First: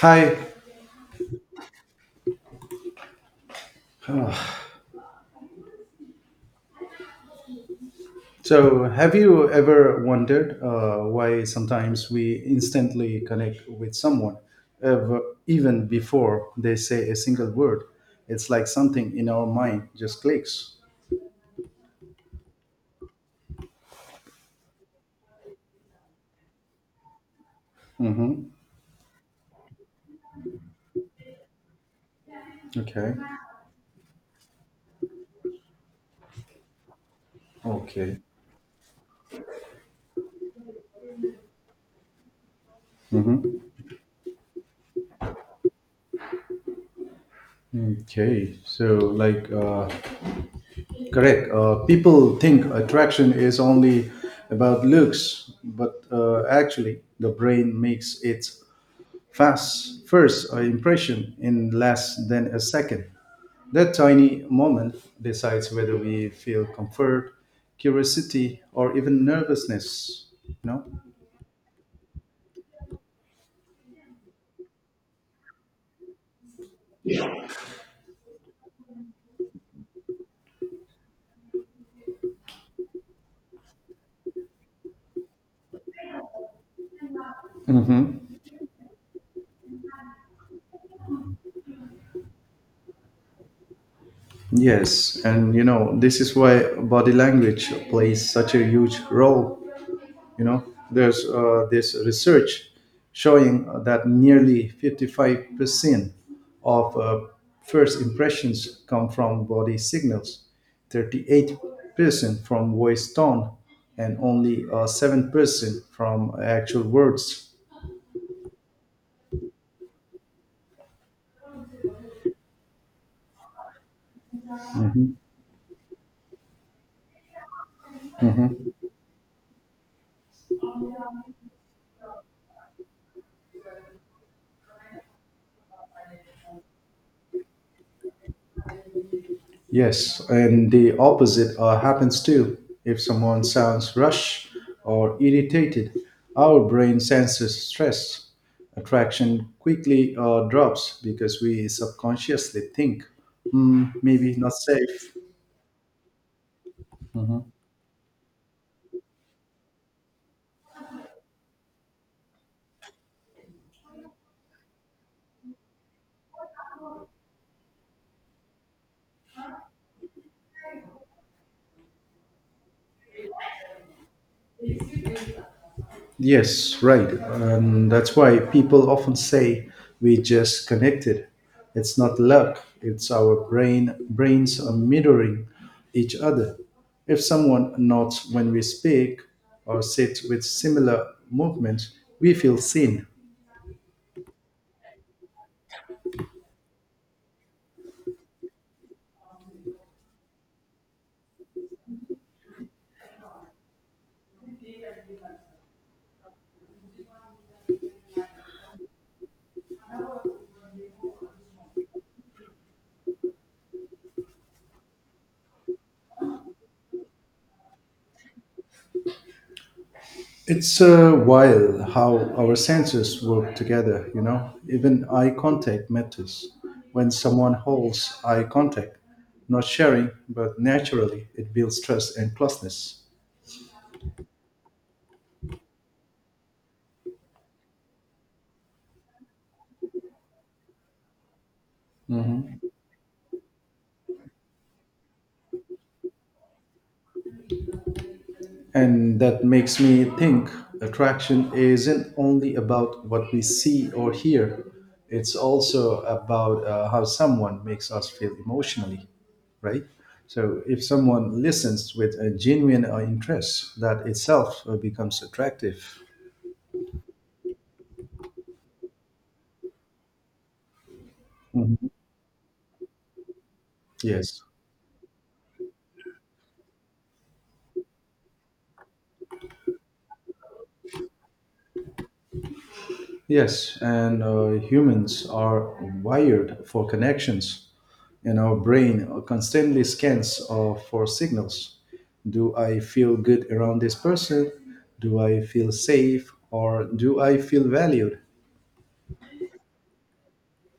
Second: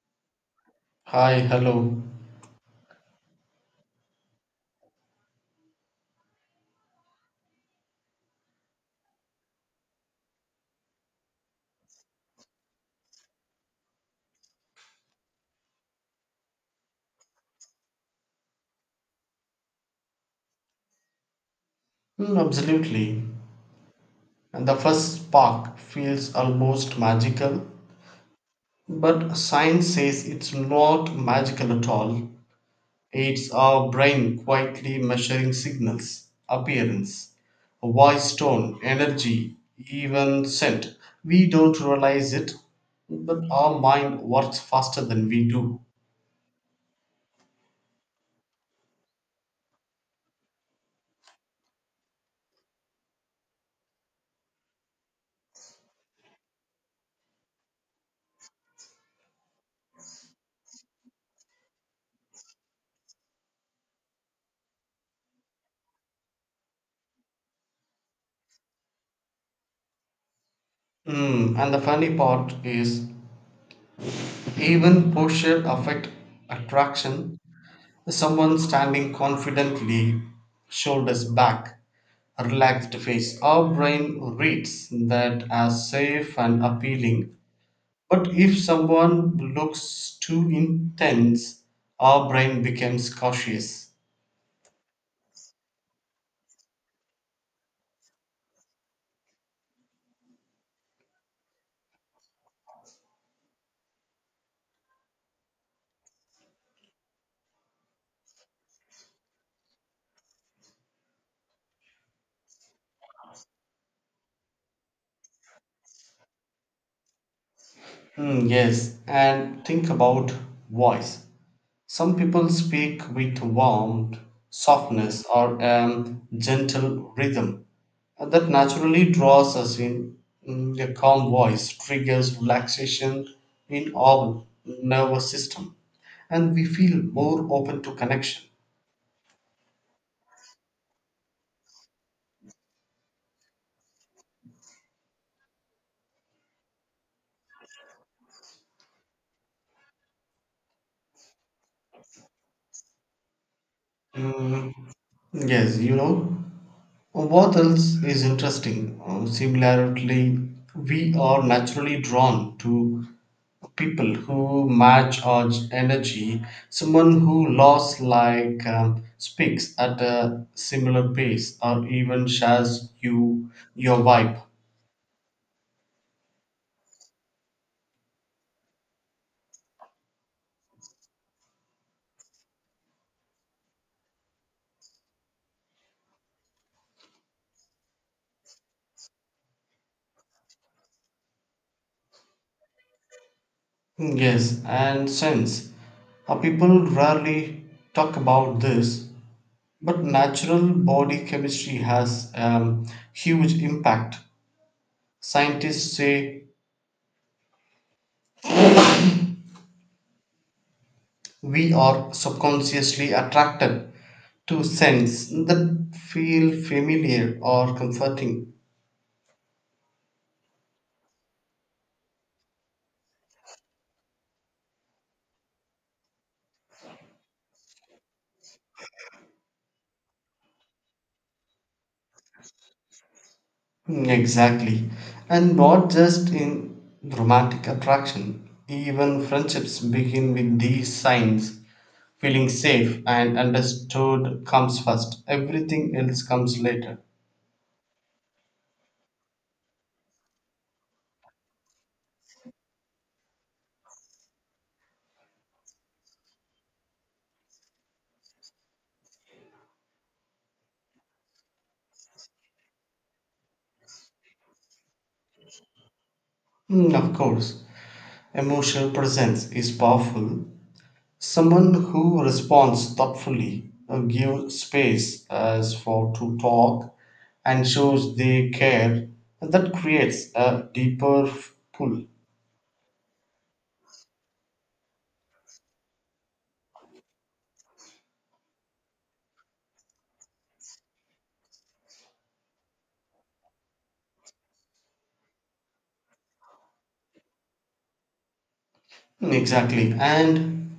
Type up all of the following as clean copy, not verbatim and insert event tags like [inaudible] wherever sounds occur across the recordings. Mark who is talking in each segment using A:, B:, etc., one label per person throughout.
A: Hi.
B: Hi, hello.
A: So, have you ever wondered why sometimes we instantly connect with someone, ever, even before they say a single word? It's like something in our mind just clicks.
B: Absolutely. And the first spark feels almost magical,
A: Mm-hmm.
B: but science says it's not magical at all.
A: Okay.
B: It's our brain quietly measuring signals, appearance,
A: Okay.
B: voice tone, energy, even scent. We don't realize it, but
A: Mm-hmm.
B: our mind works faster than we do.
A: Okay. Correct. People think attraction is only about looks, but actually, the brain makes it fast, first impression in less than a second. That tiny moment decides whether we feel comfort, curiosity, or even nervousness.
B: And the funny part is, even posture affect attraction. Someone standing confidently, shoulders back, a relaxed face. Our brain reads that as safe and appealing. But
A: Hmm.
B: if someone looks too intense, our brain becomes cautious.
A: Yes, and this is why body language plays such a huge role you know there's this research showing that nearly 55% of first impressions come from body signals, 38% from voice tone, and only 7% from actual words.
B: Yes, and think about voice. Some people speak with warmth,
A: Mhm,
B: softness, or a gentle rhythm that
A: mhm.
B: naturally draws us in. Their calm voice triggers relaxation in our nervous system, and we feel more open to connection.
A: Yes, and the opposite happens too. If someone sounds rushed or irritated, our brain senses stress. Attraction quickly drops because we subconsciously think, "Hmm, maybe not
B: Mm,
A: safe."
B: yes, what else is interesting? Similarly, we are naturally drawn to people who match our energy, someone who loves speaks at a similar pace or even shares your vibe.
A: Yes, right. And that's why people often say we just connected. It's not luck, it's our brains are mirroring each other. If someone nods when we speak or sits with similar movements, we feel seen.
B: Yes, and sense. People rarely talk about this, but natural body chemistry has huge impact. Scientists say we are subconsciously attracted to scents that feel familiar or comforting.
A: It's a wild how our senses work together. Even eye contact matters. When someone holds eye contact, not sharing, but naturally, it builds trust and closeness.
B: Exactly. And not just in romantic attraction, even friendships begin with these signs. Feeling
A: Mhm.
B: safe and understood comes first, everything else comes later.
A: And that makes me think attraction isn't only about what we see or hear, it's also about how someone makes us feel emotionally, right? So if someone listens with a genuine interest, that itself becomes attractive.
B: Of course, emotional presence is powerful. Someone
A: Mhm.
B: who responds thoughtfully,
A: Yes.
B: gives space as for to talk, and shows they care, that creates a deeper pull.
A: Yes, and humans are wired for connections. And our brain constantly scans for signals. Do I feel good around this person? Do I feel safe? Or do I feel valued?
B: Exactly. And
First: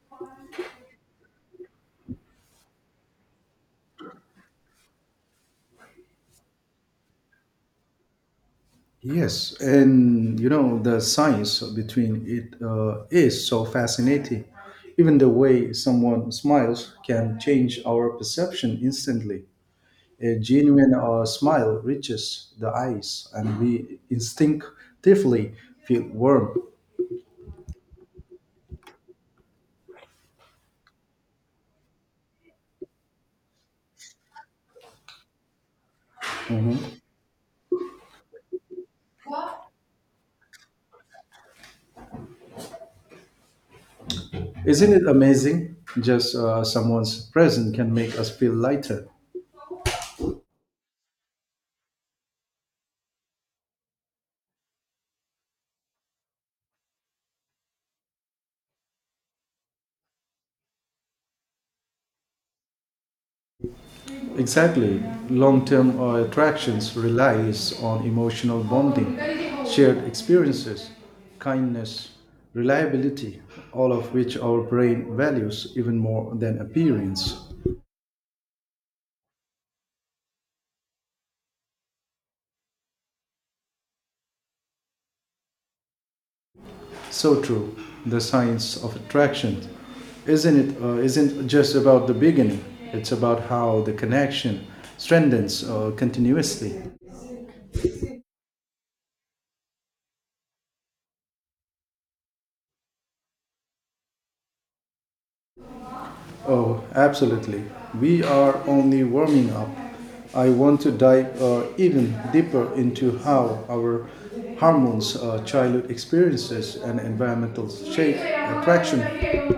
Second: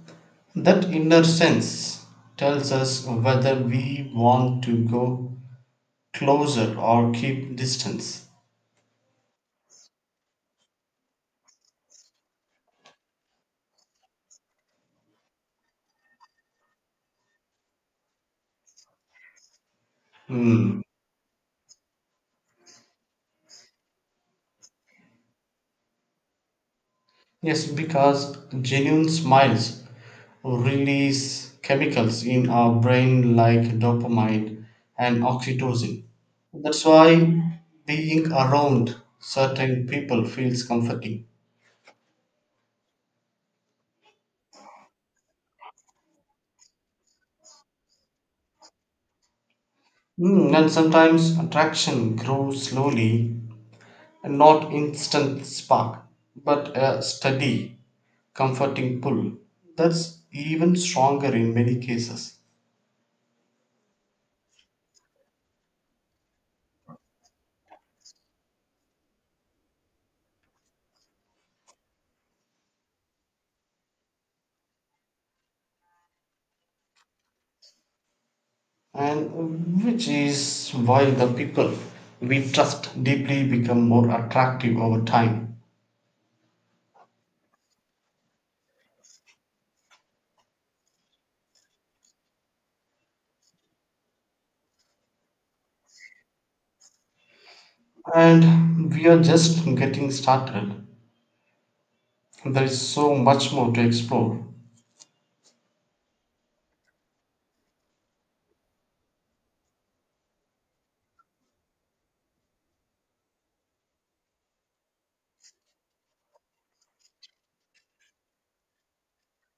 B: that inner sense tells us whether we want to go closer or keep distance.
A: Yes, and the science between it is so fascinating. Even the way someone smiles can change our perception instantly. A
B: Hmm.
A: genuine smile reaches the eyes, and we instinctively feel warm.
B: Yes, because genuine smiles release chemicals in our brain like dopamine and oxytocin. That's
A: Mhm.
B: why being around certain people feels comforting.
A: Isn't it amazing? Just someone's presence can make us feel lighter.
B: And sometimes attraction grows slowly. Not instant spark, but a steady, comforting pull that's even stronger in many cases,
A: Exactly. Long term attractions relies on emotional bonding, shared experiences, kindness, reliability, all of which our brain values even more than appearance.
B: and which is why the people we trust deeply become more attractive over time.
A: So true. The science of attraction isn't just about the beginning. It's about how the connection strengthens continuously.
B: And we are just getting started. There is so much more to explore.
A: Oh, absolutely. We are only warming up. I want to dive even deeper into how our hormones, childhood experiences, and environmental shape attraction.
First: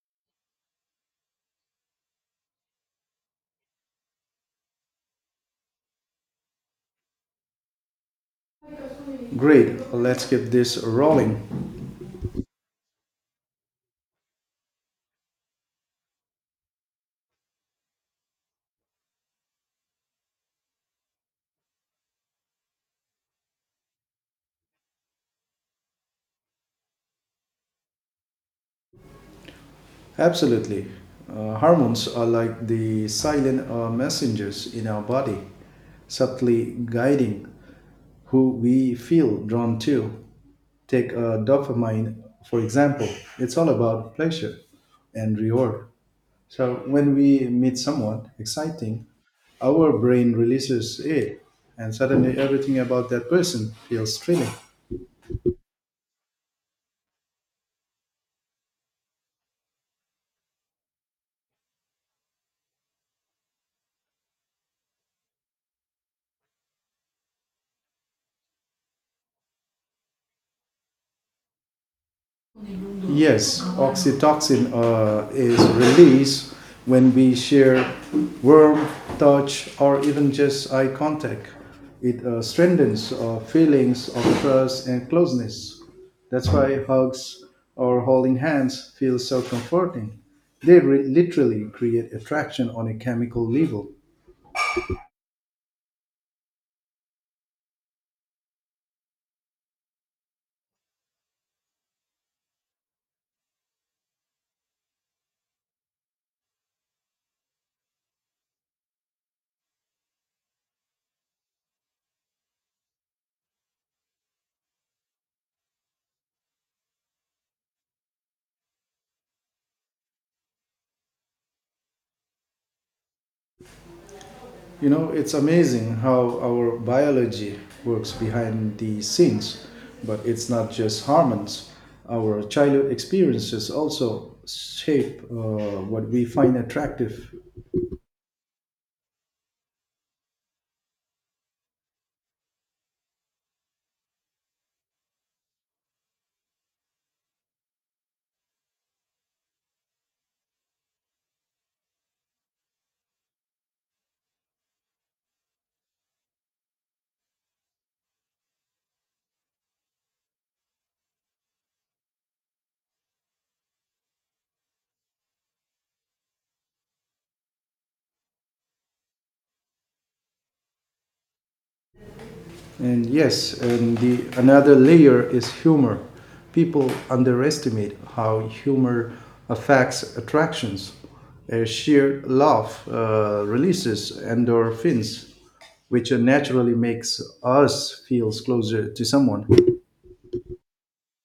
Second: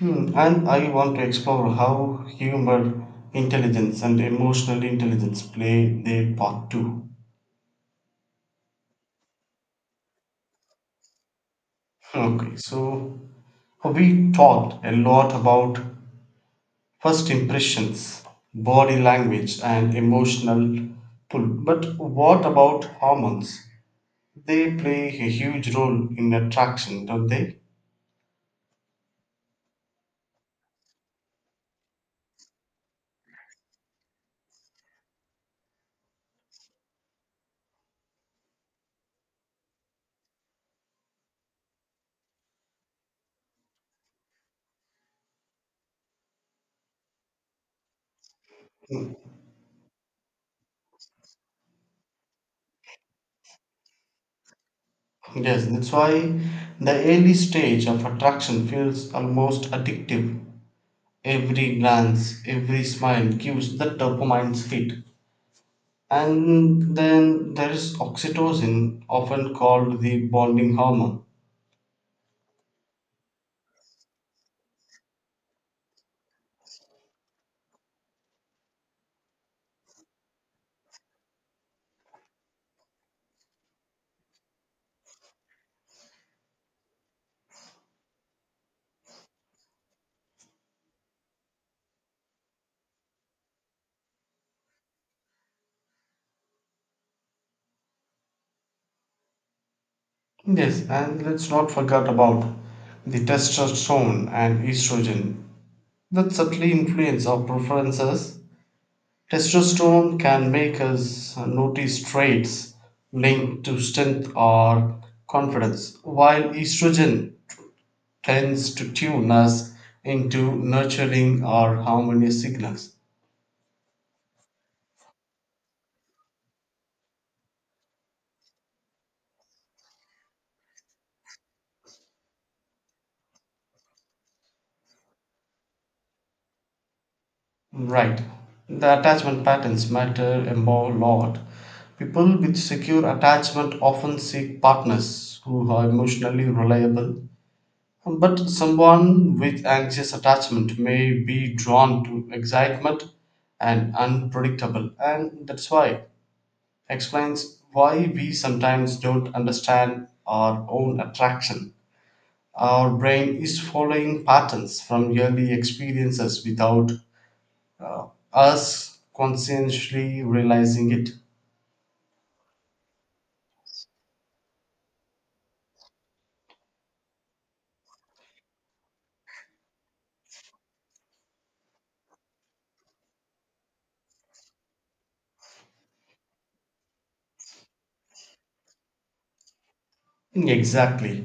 B: And I want to explore how humor intelligence and emotional intelligence play their part too.
A: Great, let's keep this rolling.
B: Okay, so we talked a lot about first impressions, body language, and emotional pull. But what about hormones? They play a huge role in attraction, don't they?
A: Absolutely. Hormones are like the silent messengers in our body, subtly guiding who we feel drawn to. Take dopamine, for example, it's all about pleasure and reward. So when we meet someone exciting, our brain releases it, and suddenly everything about that person feels thrilling.
B: Yes, that's why the early stage of attraction feels almost addictive. Every glance, every smile gives the dopamine hit. And then there is oxytocin, often called the bonding hormone.
A: Yes, oxytocin is released when we share warm touch or even just eye contact. It strengthens feelings of trust and closeness. That's why hugs or holding hands feel so comforting. Literally create attraction on a chemical level.
B: Yes, and let's not forget about the testosterone and estrogen that subtly influence our preferences. Testosterone can make us notice traits linked to strength or confidence, while estrogen tends to tune us into nurturing or harmonious signals.
A: You know, it's amazing how our biology works behind the scenes, but it's not just hormones. Our childhood experiences also shape what we find attractive.
B: Right. The attachment patterns matter a more lot. People with secure attachment often seek partners who are emotionally reliable. But someone with anxious attachment may be drawn to excitement and unpredictable. And that's why explains why we sometimes don't understand our own attraction. Our brain is following patterns from early experiences without us conscientiously realizing it.
A: And yes, and the another layer is humor. People underestimate how humor affects attractions. A sheer laugh releases endorphins, which naturally makes us feel closer to someone.
B: Exactly.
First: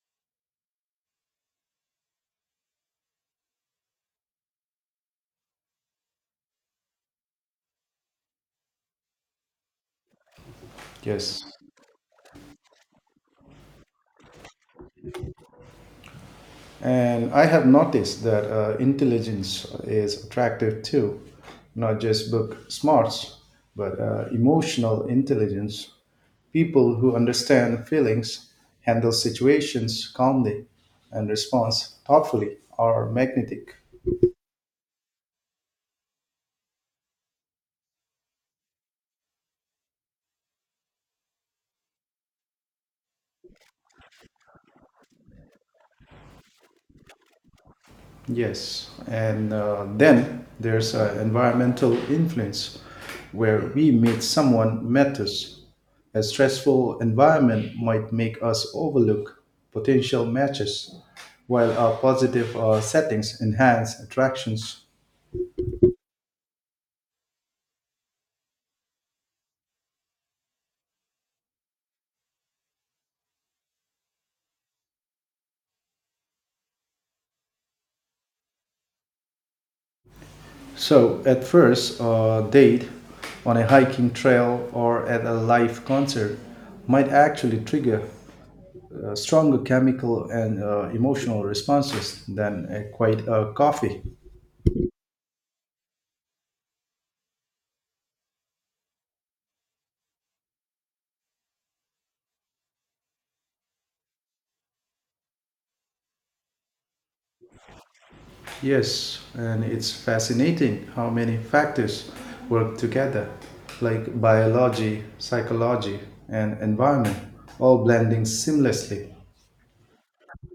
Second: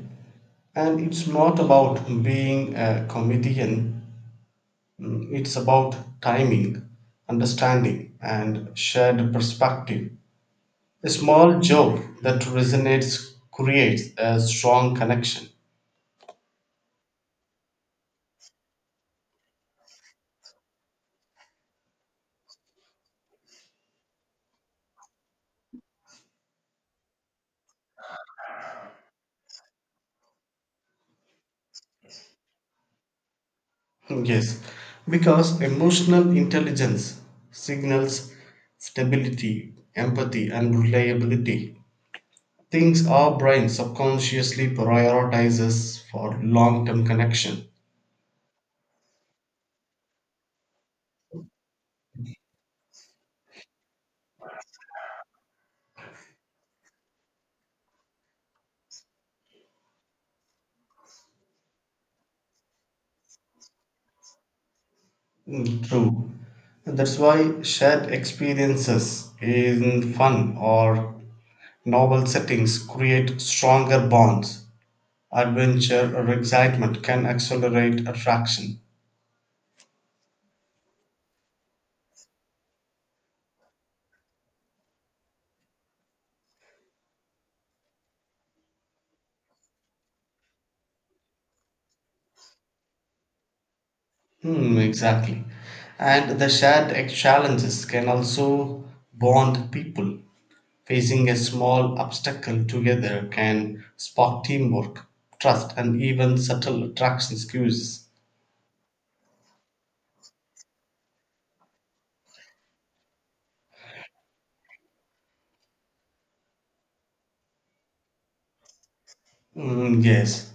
B: And it's not about being a comedian. It's about timing, understanding, and shared perspective. A
A: Yes.
B: small joke that resonates creates a strong connection.
A: And I have noticed that intelligence is attractive too, not just book smarts, but emotional intelligence. People who understand feelings, handle situations calmly, and respond thoughtfully are magnetic.
B: [laughs] Yes, because emotional intelligence signals stability, empathy, and reliability. Things our brain subconsciously prioritizes for long term connection.
A: Yes, and then there's environmental influence where we meet someone matters. A stressful environment might make us overlook potential matches, while our positive settings enhance attractions.
B: True. And that's why shared experiences in fun or novel settings create stronger bonds. Adventure or excitement can accelerate attraction.
A: So, at first, a date on a hiking trail or at a live concert might actually trigger stronger chemical and emotional responses than a, quite a coffee.
B: Exactly. And the challenges can also bond people. Facing a small obstacle together can spark teamwork, trust, and even subtle attraction cues.
A: Yes, and it's fascinating how many factors work together, like biology, psychology, and environment, all blending seamlessly.
B: Yes,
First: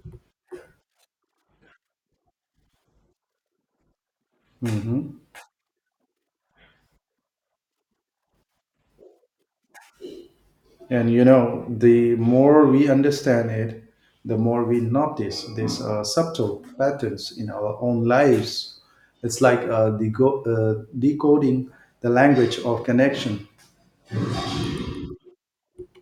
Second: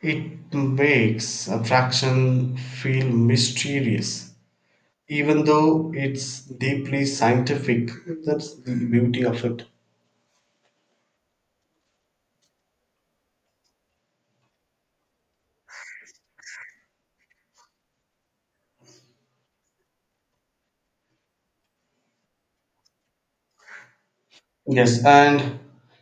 B: it makes attraction feel mysterious,
A: Hmm.
B: even though it's deeply scientific. That's the beauty of it.
A: And you know, the more we understand it, the more we notice these subtle patterns in our own lives. It's like decoding the language of connection.
B: Yes, and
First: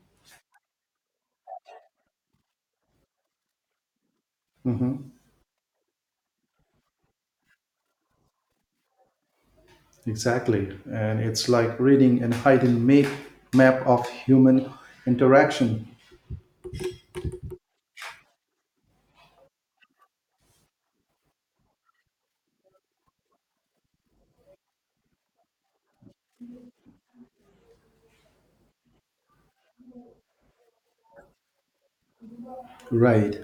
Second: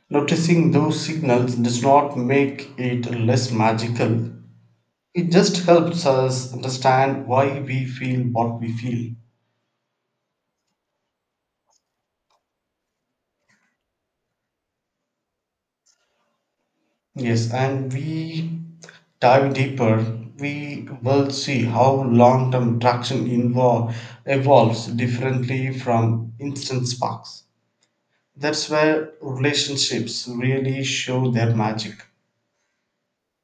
B: noticing those signals does not make it less magical.
A: Mhm.
B: It just helps us understand why we feel what we feel.
A: Exactly. And it's like reading and hidden map, map of human interaction.
B: Yes, and we dive deeper, we will see how long term traction evolves differently from instant sparks. That's where relationships really show their magic.
A: Right.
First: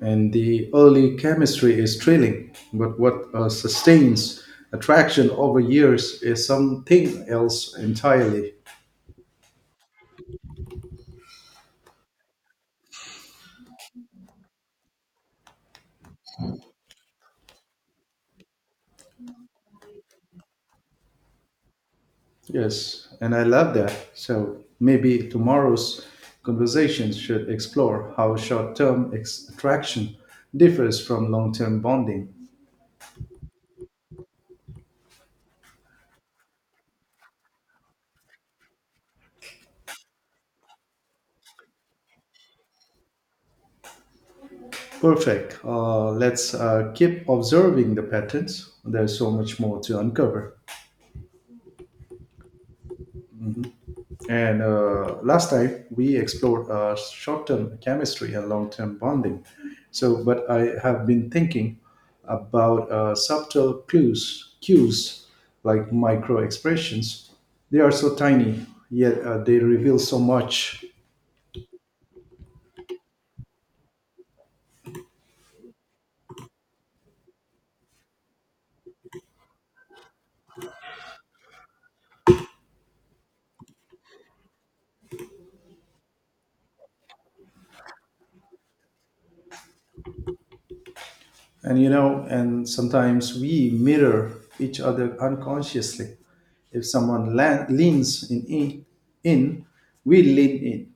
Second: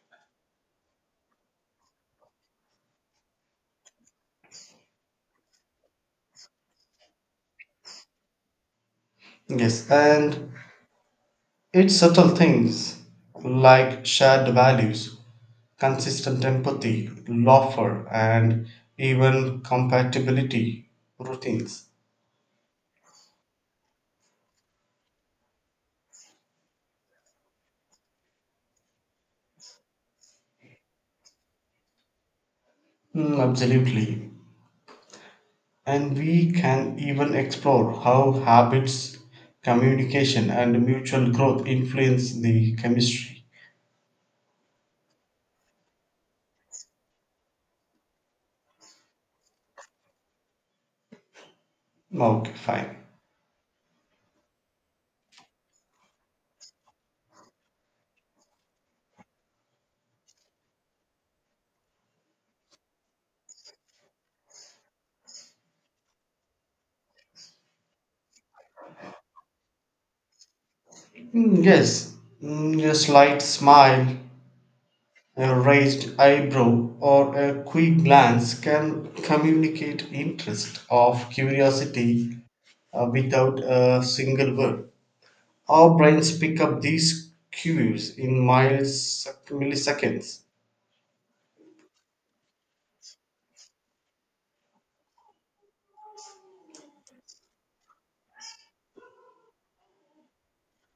A: And the early chemistry is thrilling, but what sustains attraction over years is something else entirely.
B: Yes, and it's subtle things like shared values, consistent empathy, laughter, and even compatibility routines.
A: Yes, and I love that. So maybe tomorrow's conversations should explore how short term attraction differs from long term bonding.
B: Absolutely. And we can even explore how habits, communication, and mutual growth influence the chemistry.
A: Perfect. Let's keep observing the patterns. There's so much more to uncover.
B: Okay, fine.
A: And last time we explored short-term chemistry and long-term bonding. So, but I have been thinking about cues like micro expressions. They are so tiny, yet they reveal so much.
B: Mm, Yes, a slight smile, a raised eyebrow, or a quick glance can communicate interest of curiosity without a single word. Our brains pick up these cues in milliseconds.
A: And you know, and sometimes we mirror each other unconsciously. If leans in, we lean in.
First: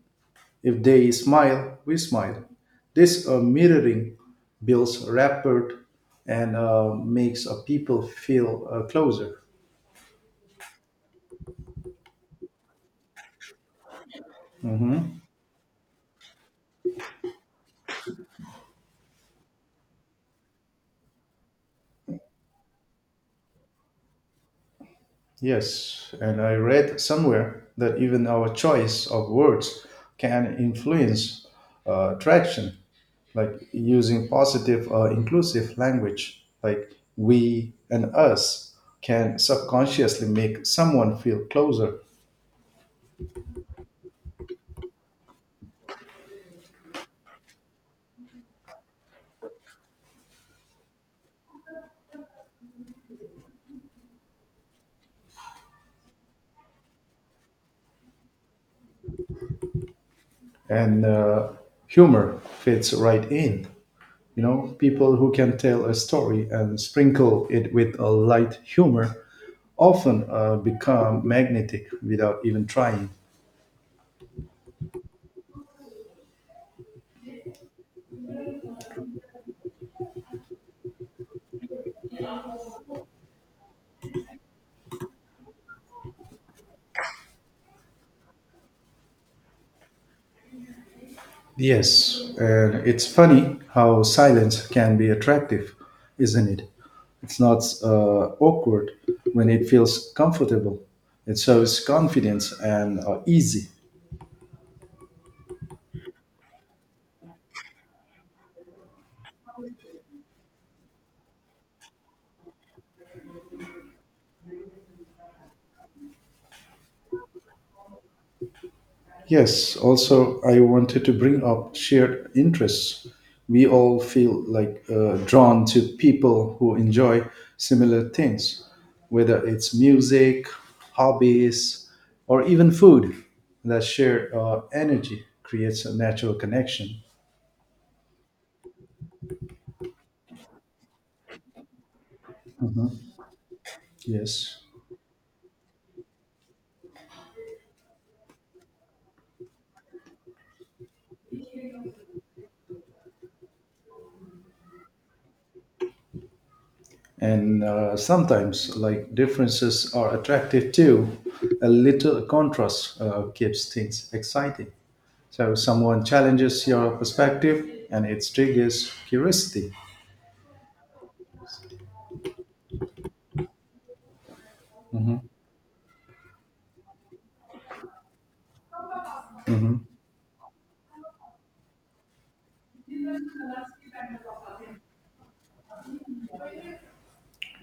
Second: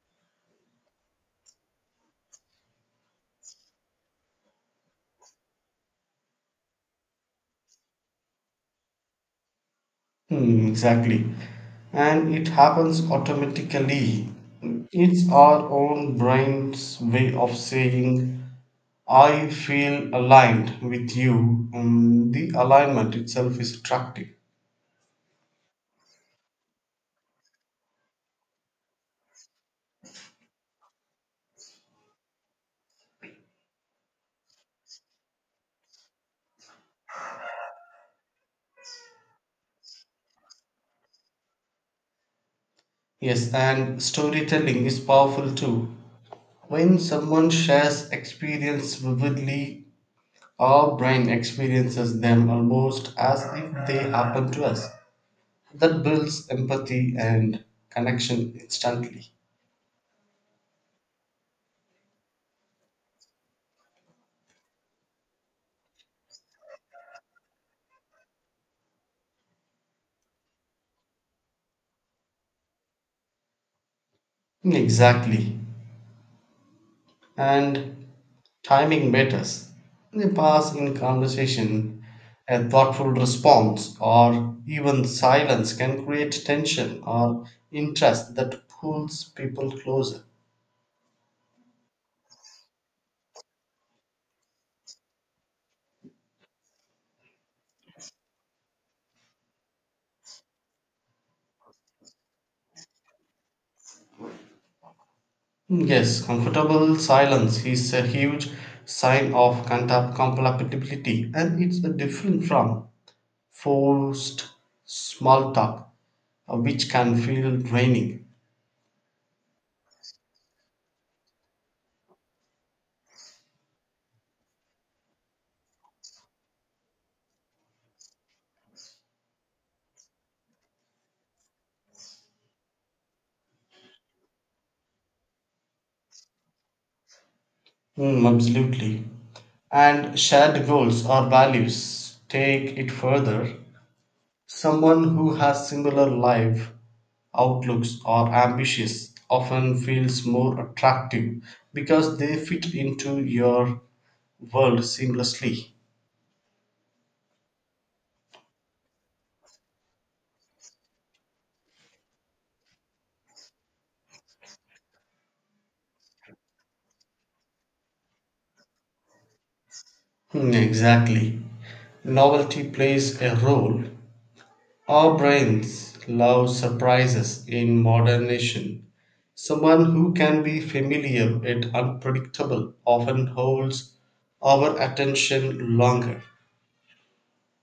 A: If they smile, we smile. This mirroring builds rapport and makes people feel closer.
B: Exactly. And it happens automatically. It's our own brain's way of saying, I feel aligned with you. The alignment itself is attractive.
A: Yes, and I read somewhere that even our choice of words can influence traction, like using positive or inclusive language, like we and us, can subconsciously make someone feel closer.
B: Yes, and storytelling is powerful too. When someone shares experience vividly, our brain experiences them almost as if they happen to us. That builds empathy and connection instantly.
A: And humor fits right in. You know, people who can tell a story and sprinkle it with a light humor often become magnetic without even trying.
B: Exactly. And timing matters. A pause in conversation, a thoughtful response, or even silence can create tension or interest that pulls people closer.
A: Yes, and it's funny how silence can be attractive, isn't it? It's not awkward when it feels comfortable. It shows confidence and easy.
B: Yes, comfortable silence is a huge sign of compatibility, and it's a different from forced small talk, which can feel draining.
A: Yes, also, I wanted to bring up shared interests. We all feel like drawn to people who enjoy similar things, whether it's music, hobbies, or even food. That shared energy creates a natural connection.
B: Absolutely. And shared goals or values take
A: Mhm.
B: it further.
A: Yes.
B: Someone who has similar life outlooks or ambitious often feels more attractive because they fit into your world seamlessly.
A: And sometimes, like differences are attractive too. A little contrast keeps things exciting. So someone challenges your perspective and it triggers curiosity.
B: Exactly. Novelty plays a role. Our brains love surprises in modernization. Someone who can be familiar yet unpredictable often holds our attention longer.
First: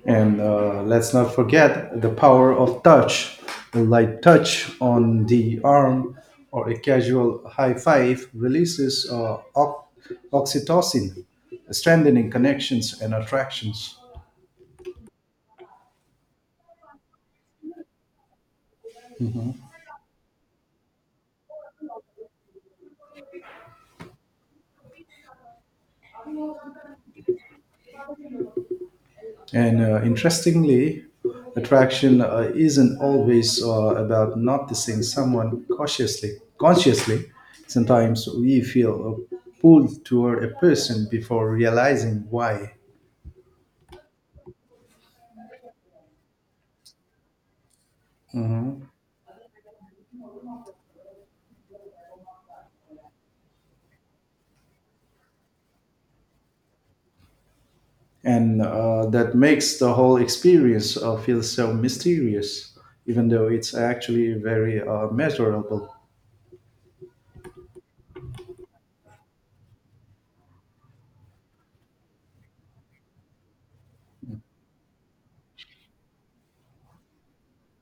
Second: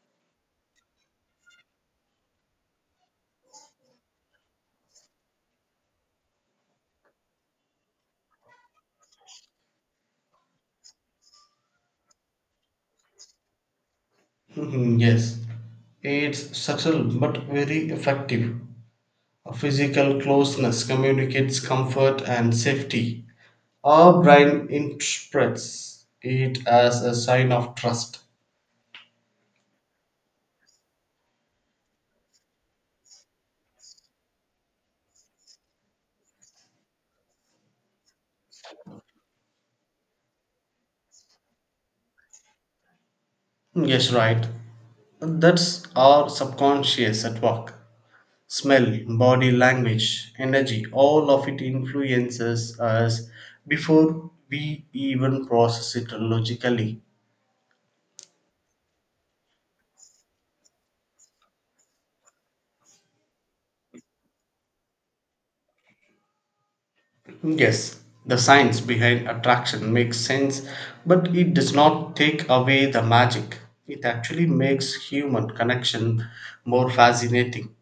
A: And let's not forget the power of touch, a light touch on the arm or a casual high five releases oxytocin, strengthening connections and attractions.
B: Mhm, yes, it's subtle but very effective. A physical closeness communicates comfort and safety. Our brain interprets it as a sign of trust.
A: And interestingly, attraction isn't always about noticing someone cautiously. Consciously, sometimes we feel a pull toward a person before realizing why,
B: Yes, right. That's our subconscious at work. Smell, body language, energy, all of it influences us before we even process it logically.
A: and that makes the whole experience feel so mysterious, even though it's actually very measurable.
B: Yes, the science behind attraction makes sense, but it does not take away the magic. It actually makes human connection more fascinating.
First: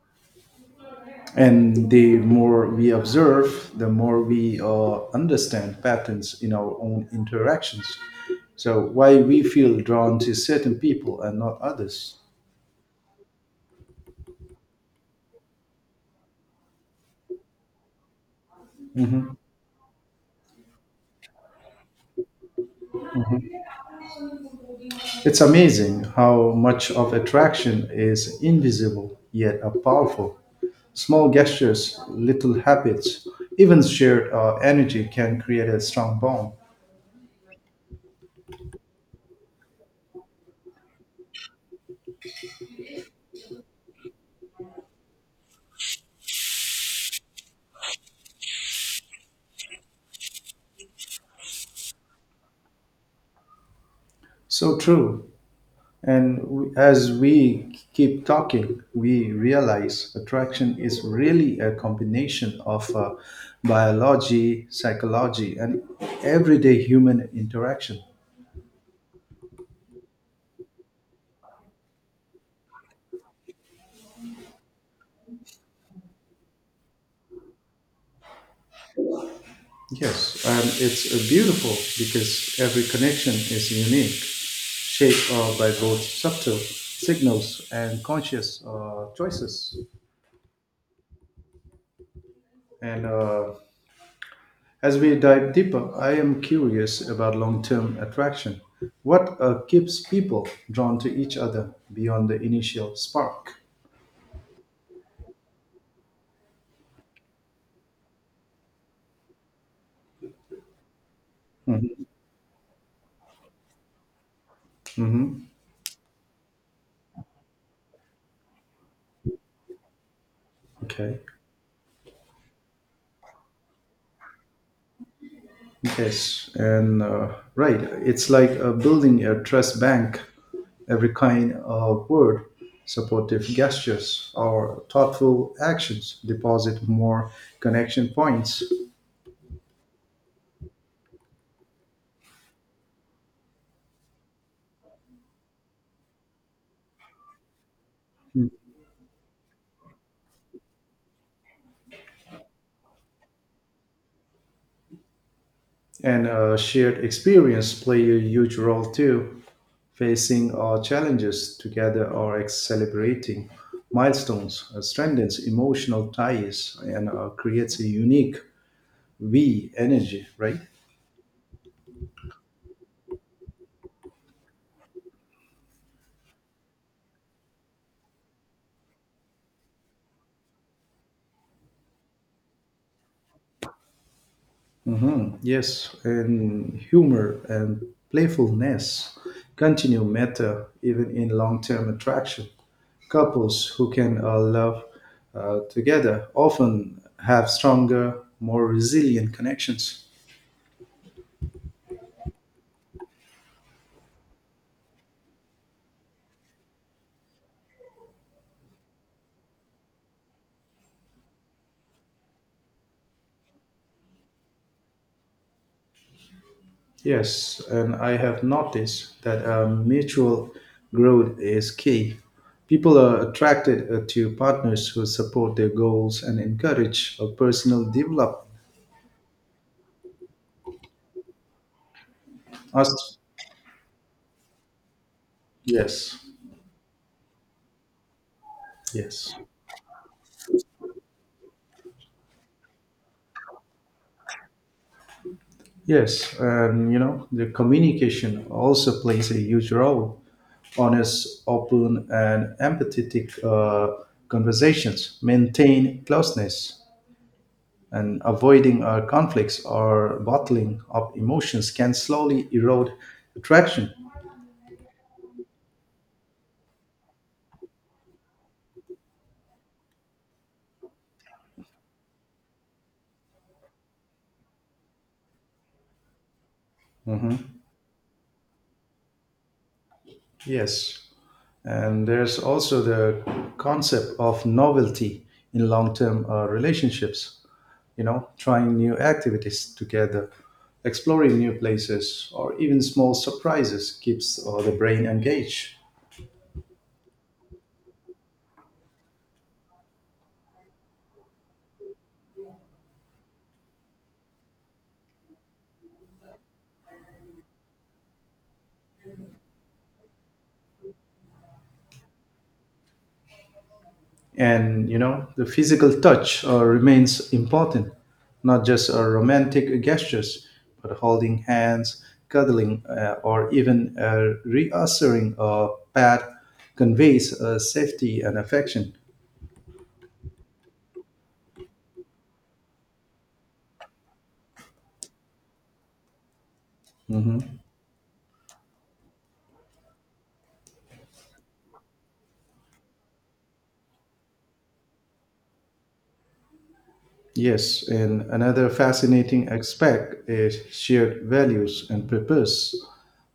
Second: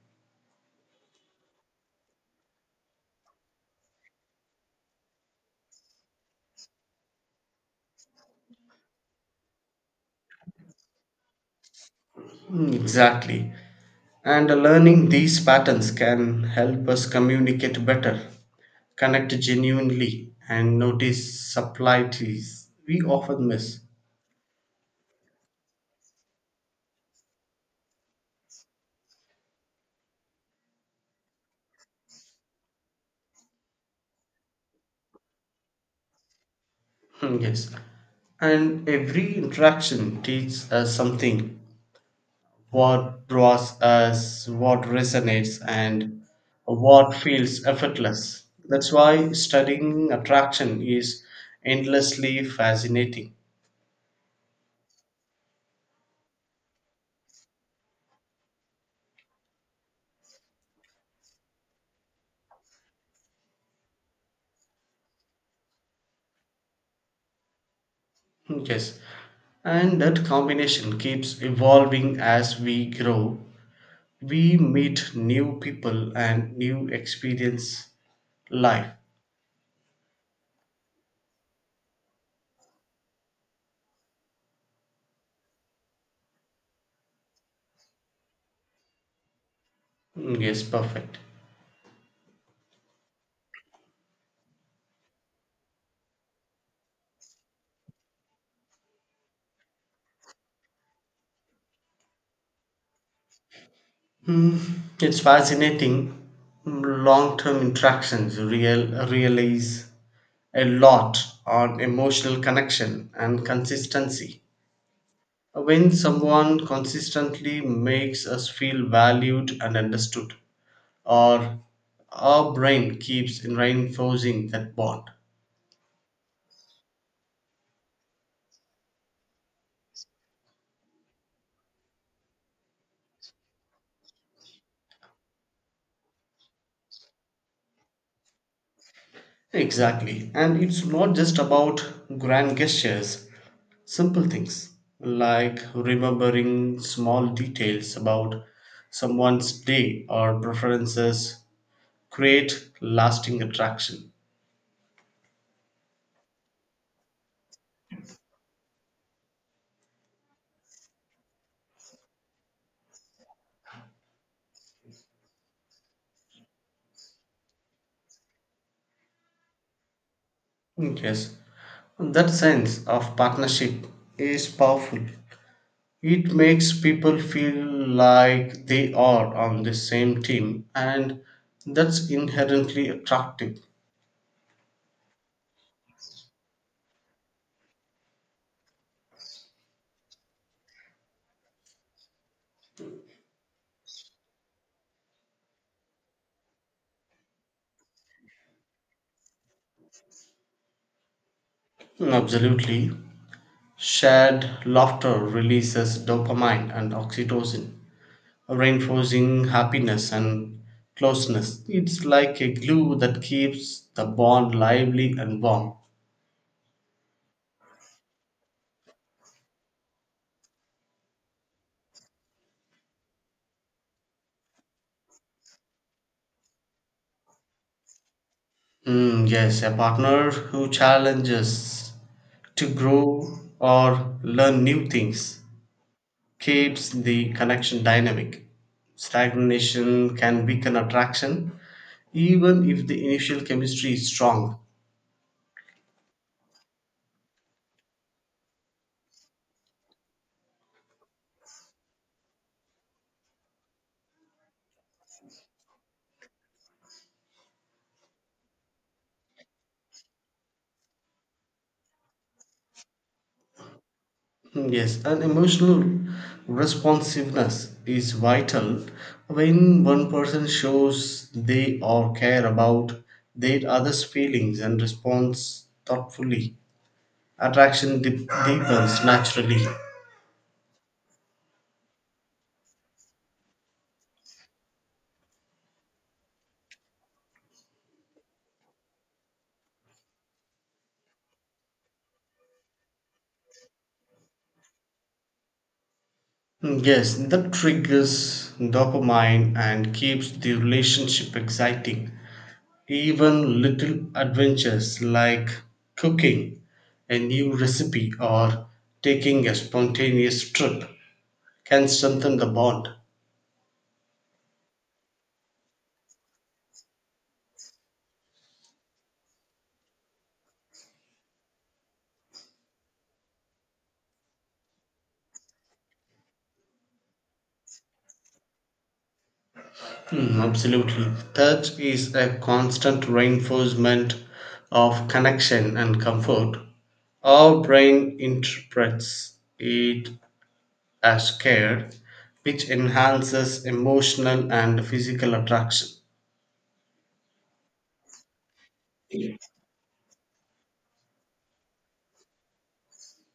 A: And the more we observe, the more we understand patterns in our own interactions. So, why we feel drawn to certain people and not others.
B: Exactly. And learning these patterns can help us communicate better,
A: Mhm,
B: connect genuinely, and notice subtleties we
A: mhm.
B: often miss.
A: It's amazing how much of attraction is invisible yet are powerful. Small gestures, little habits, even shared energy can create a strong bond.
B: Yes. And every interaction teaches us something what draws us, what resonates, and what feels effortless. That's why studying attraction is endlessly fascinating.
A: So true. And as we keep talking, we realize attraction is really a combination of biology, psychology, and everyday human interaction.
B: Yes, and that combination keeps evolving as we grow. We meet new people and new experience life.
A: Yes, and it's beautiful because every connection is unique, shaped by both subtle signals and conscious choices.
B: Yes, perfect.
A: And as we dive deeper, I am curious about long term attraction. What keeps people drawn to each other beyond the initial spark?
B: Mm, It's fascinating. Long term interactions realize a lot on emotional connection and consistency.
A: Mm-hmm.
B: When someone consistently makes us feel valued and understood
A: Okay.
B: or our brain keeps reinforcing that bond.
A: Yes. And right, it's like building a trust bank. Every kind of word, supportive gestures, or thoughtful actions deposit more connection points.
B: Exactly, and it's not just about grand gestures. Simple things like remembering small details about someone's day or preferences create lasting attraction.
A: And shared experience play a huge role too. Facing our challenges together celebrating milestones strengthens emotional ties and creates a unique we energy, right?
B: Yes, that sense of partnership is powerful. It makes people feel like they are on the same team, and that's inherently attractive.
A: Hmm, yes, and humor and playfulness continue matter even in long-term attraction. Couples who can love together often have stronger more resilient connections.
B: Absolutely. Shared laughter releases dopamine and oxytocin, reinforcing happiness and closeness. It's like a glue that keeps the bond lively and warm.
A: Yes, and I have noticed that mutual growth is key. People are attracted to partners who support their goals and encourage a personal development.
B: Yes, a partner who challenges to
A: Us,
B: grow or learn new things
A: yes,
B: keeps the connection dynamic.
A: yes,
B: Stagnation can weaken attraction, even if the initial chemistry is strong.
A: yes, and you know the communication also plays a huge role. Honest, open, and empathetic conversations maintain closeness. And avoiding our conflicts or bottling up emotions can slowly erode attraction.
B: Yes, and emotional responsiveness is vital when one person shows they or care about their other's feelings and responds thoughtfully.
A: Hmm.
B: Deepens naturally.
A: Yes. And there's also the concept of novelty in long term relationships, you know, trying new activities together, exploring new places, or even small surprises keeps the brain engaged.
B: Yes, that triggers dopamine and keeps the relationship exciting. Even little adventures like cooking a new recipe or taking a spontaneous trip can strengthen the bond.
A: And you know the physical touch remains important, not just romantic gestures, but holding hands, cuddling or even a reassuring pat conveys safety and affection.
B: Absolutely. Third is a constant reinforcement of connection and comfort.
A: Mhm.
B: Our brain interprets it as care, which enhances emotional and physical attraction.
A: Yes, and another fascinating aspect is shared values and purpose.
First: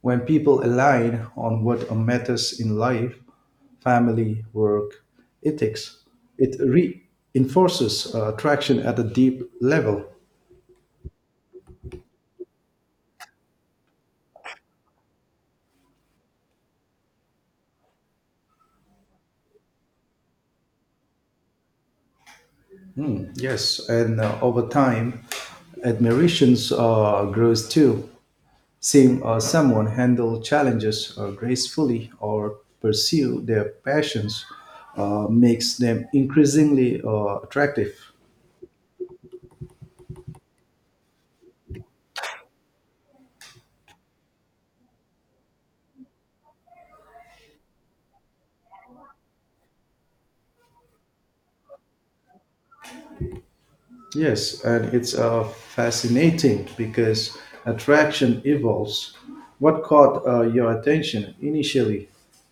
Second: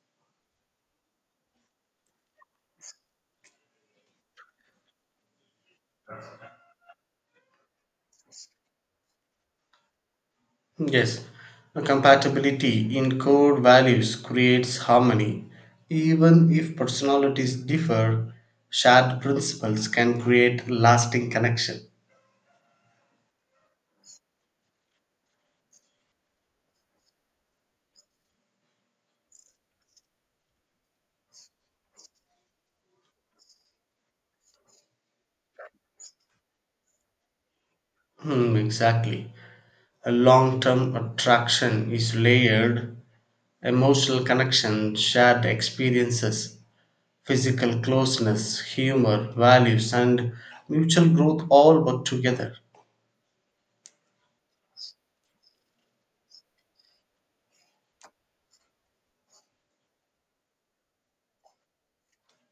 A: When people align on what matters in life, family, work, ethics, it reinforces attraction at a deep level.
B: Yes, compatibility in core values creates harmony. Even if personalities differ, shared principles can create lasting connection.
A: Yes, and over time, admirations grows too. Seeing someone handle challenges gracefully or pursue their passions makes them increasingly attractive.
B: Exactly. A long term attraction is layered, emotional connection, shared experiences, physical closeness, humor, values, and mutual growth all work together.
A: Yes, and it's fascinating because attraction evolves. What caught your attention initially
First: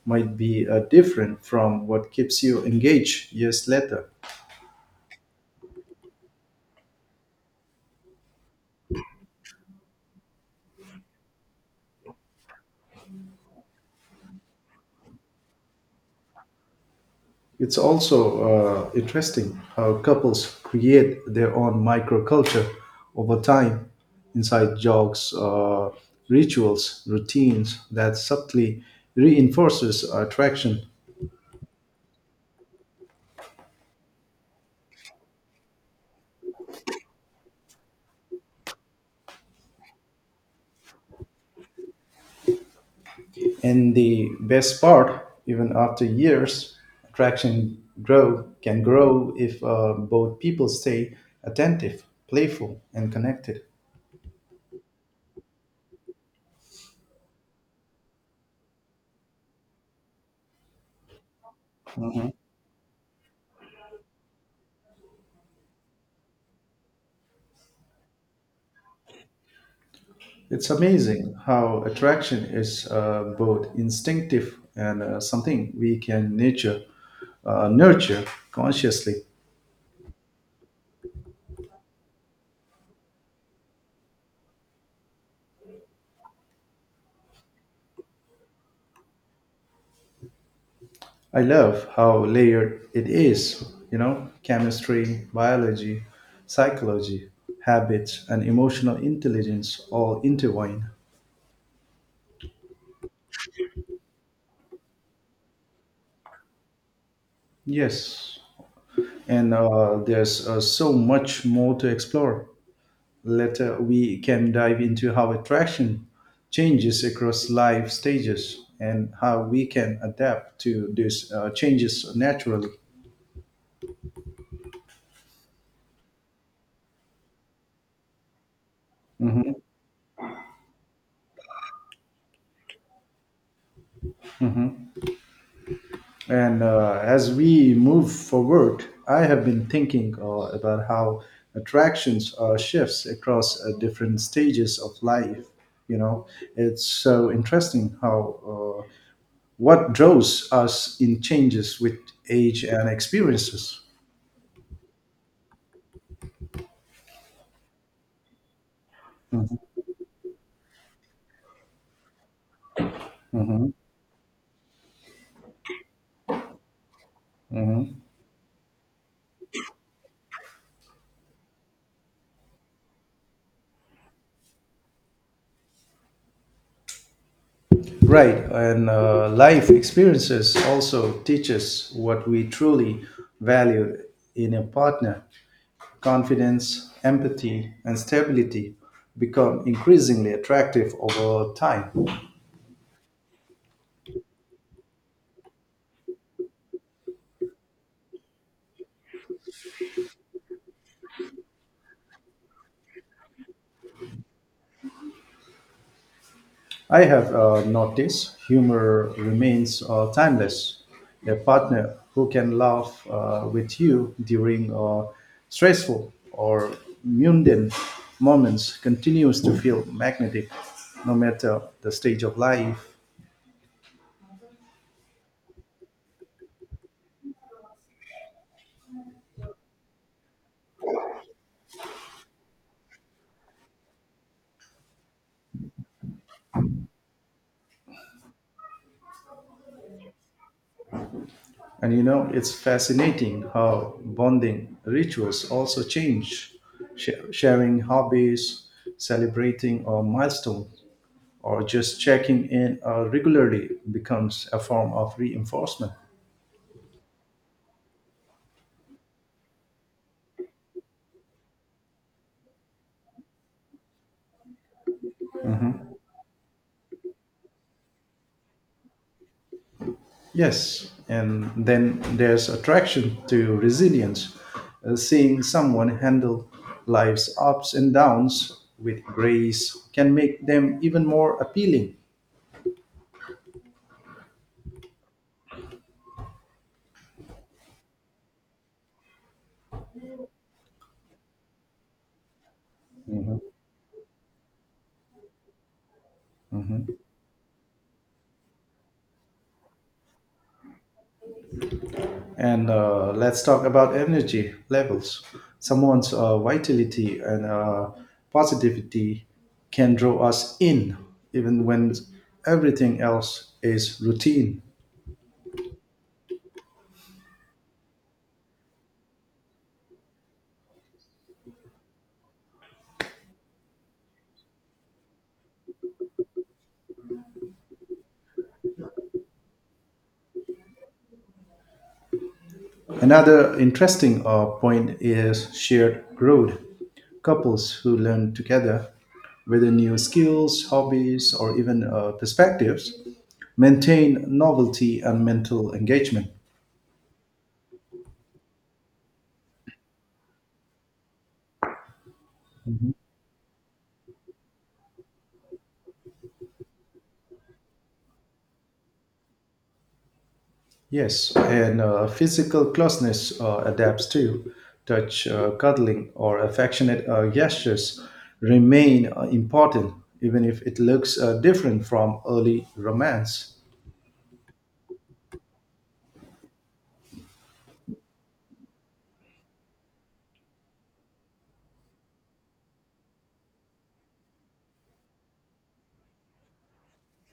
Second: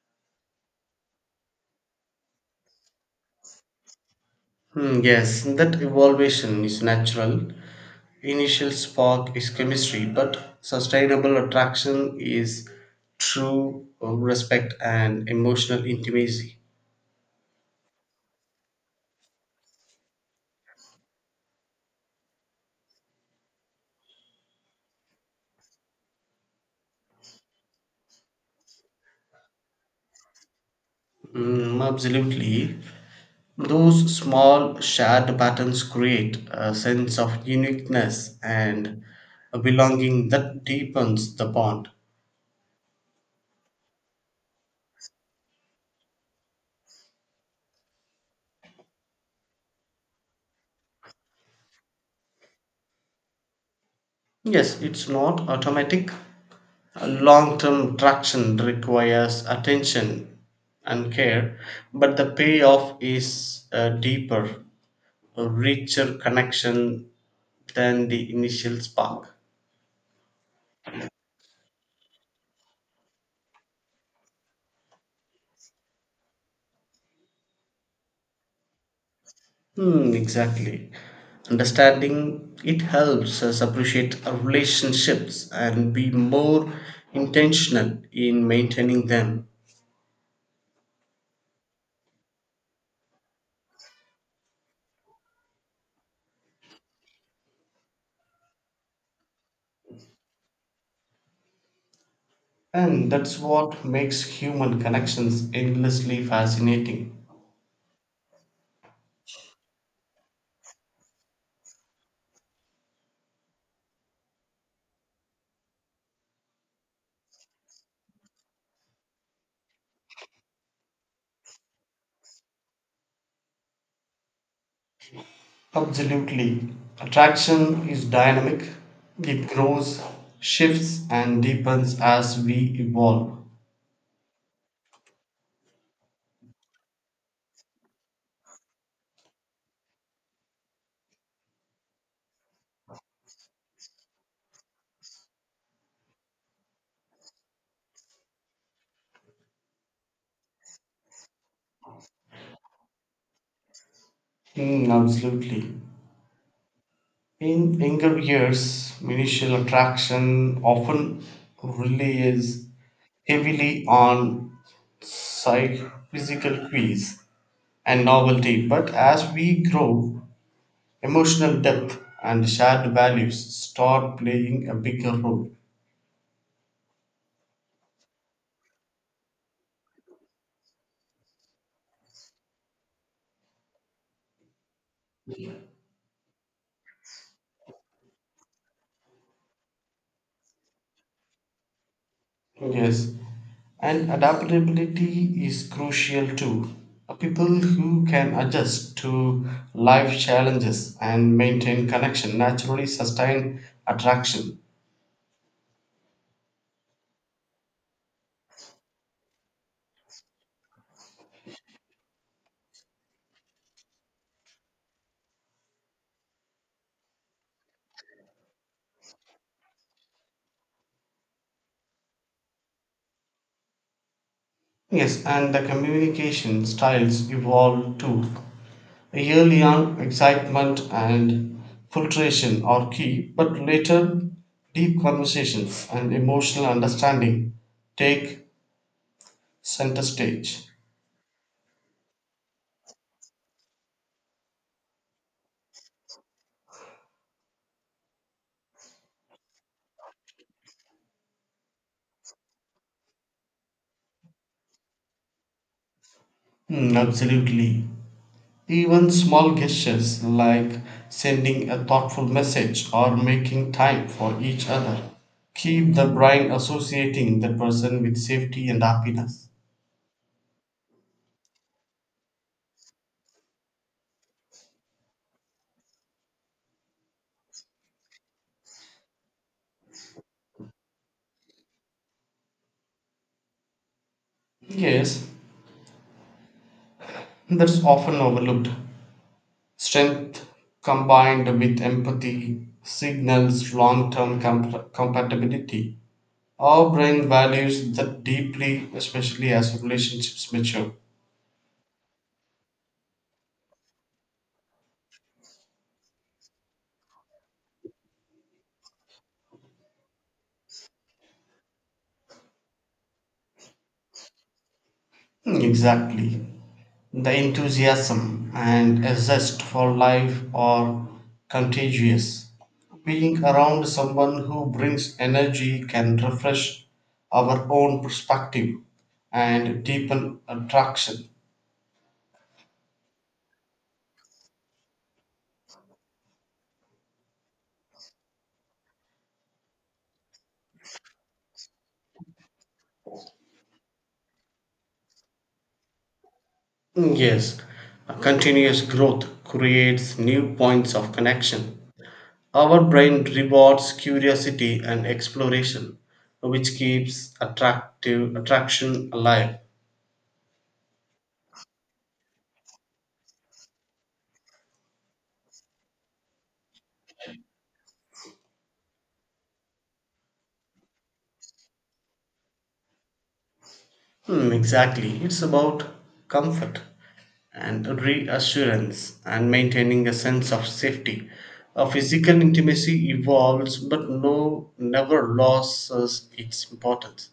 A: might be different from what keeps you engaged years later.
B: Yes, that evolution is natural. Initial spark is chemistry, but sustainable attraction is true respect and emotional intimacy.
A: It's also interesting how couples create their own microculture over time, inside jokes, rituals, routines that subtly reinforces attraction.
B: Absolutely. Those small shared patterns create a sense of uniqueness and a belonging that deepens the bond.
A: And the best part, even after years, attraction grow can grow if both people stay attentive, playful, and connected.
B: Yes, it's not automatic. Long term traction requires attention and care, but the payoff is deeper, a richer connection than the initial spark.
A: It's amazing how attraction is both instinctive and something we can nature, nurture consciously.
B: Exactly. Understanding it helps us appreciate our relationships and be more intentional in maintaining them.
A: I love how layered it is, you know, chemistry, biology, psychology, habits, and emotional intelligence all intertwine.
B: And that's what makes human connections endlessly fascinating.
A: Yes, and there's so much more to explore. Later, we can dive into how attraction changes across life stages and how we can adapt to these changes naturally.
B: Absolutely. Attraction is dynamic, it
A: Mhm.
B: grows, shifts, and deepens as we evolve.
A: And as we move forward, I have been thinking about how attractions shifts across different stages of life. You know, it's so interesting how what draws us in changes with age and experiences.
B: Absolutely. In younger years, initial
A: Mhm,
B: attraction often relies
A: mhm,
B: heavily on physical cues
A: mhm.
B: and novelty, but as we grow, emotional depth and shared values start playing a bigger role.
A: Right, and life experiences also teach us what we truly value in a partner. Confidence, empathy, and stability become increasingly attractive over time.
B: Yes, and adaptability is crucial too. People who can adjust to life challenges and maintain connection naturally sustain attraction.
A: I have noticed humor remains timeless. A partner who can laugh with you during stressful or mundane moments continues to feel magnetic no matter the stage of life.
B: Yes, and the communication styles evolve too. Early on, excitement and filtration are key, but later, deep conversations and emotional understanding take center stage.
A: And you know, it's fascinating how bonding rituals also change. Sharing hobbies, celebrating a milestone, or just checking in regularly becomes a form of reinforcement.
B: Absolutely. Even small gestures like sending a thoughtful message or making time for each other keep the brain associating the person with safety and happiness.
A: Yes, and then there's attraction to resilience, seeing someone handle life's ups and downs with grace can make them even more appealing.
B: Yes, that's often overlooked. Strength combined with empathy signals long term compatibility. Our brain values that deeply, especially as relationships mature.
A: And let's talk about energy levels. Someone's vitality and positivity can draw us in, even when everything else is routine.
B: Exactly. The enthusiasm and a zest for life are contagious. Being around someone who brings energy can refresh our own perspective and deepen attraction.
A: Another interesting point is shared growth. Couples who learn together, whether new skills, hobbies, or even perspectives, maintain novelty and mental engagement.
B: Yes, a continuous growth creates new points of connection. Our brain rewards curiosity and exploration, which keeps attractive attraction alive.
A: Yes, and physical closeness adapts too. Touch, cuddling, or affectionate gestures remain important, even if it looks different from early romance.
B: Exactly, it's about comfort and reassurance and maintaining a sense of safety. A physical intimacy evolves, but no, never loses its importance.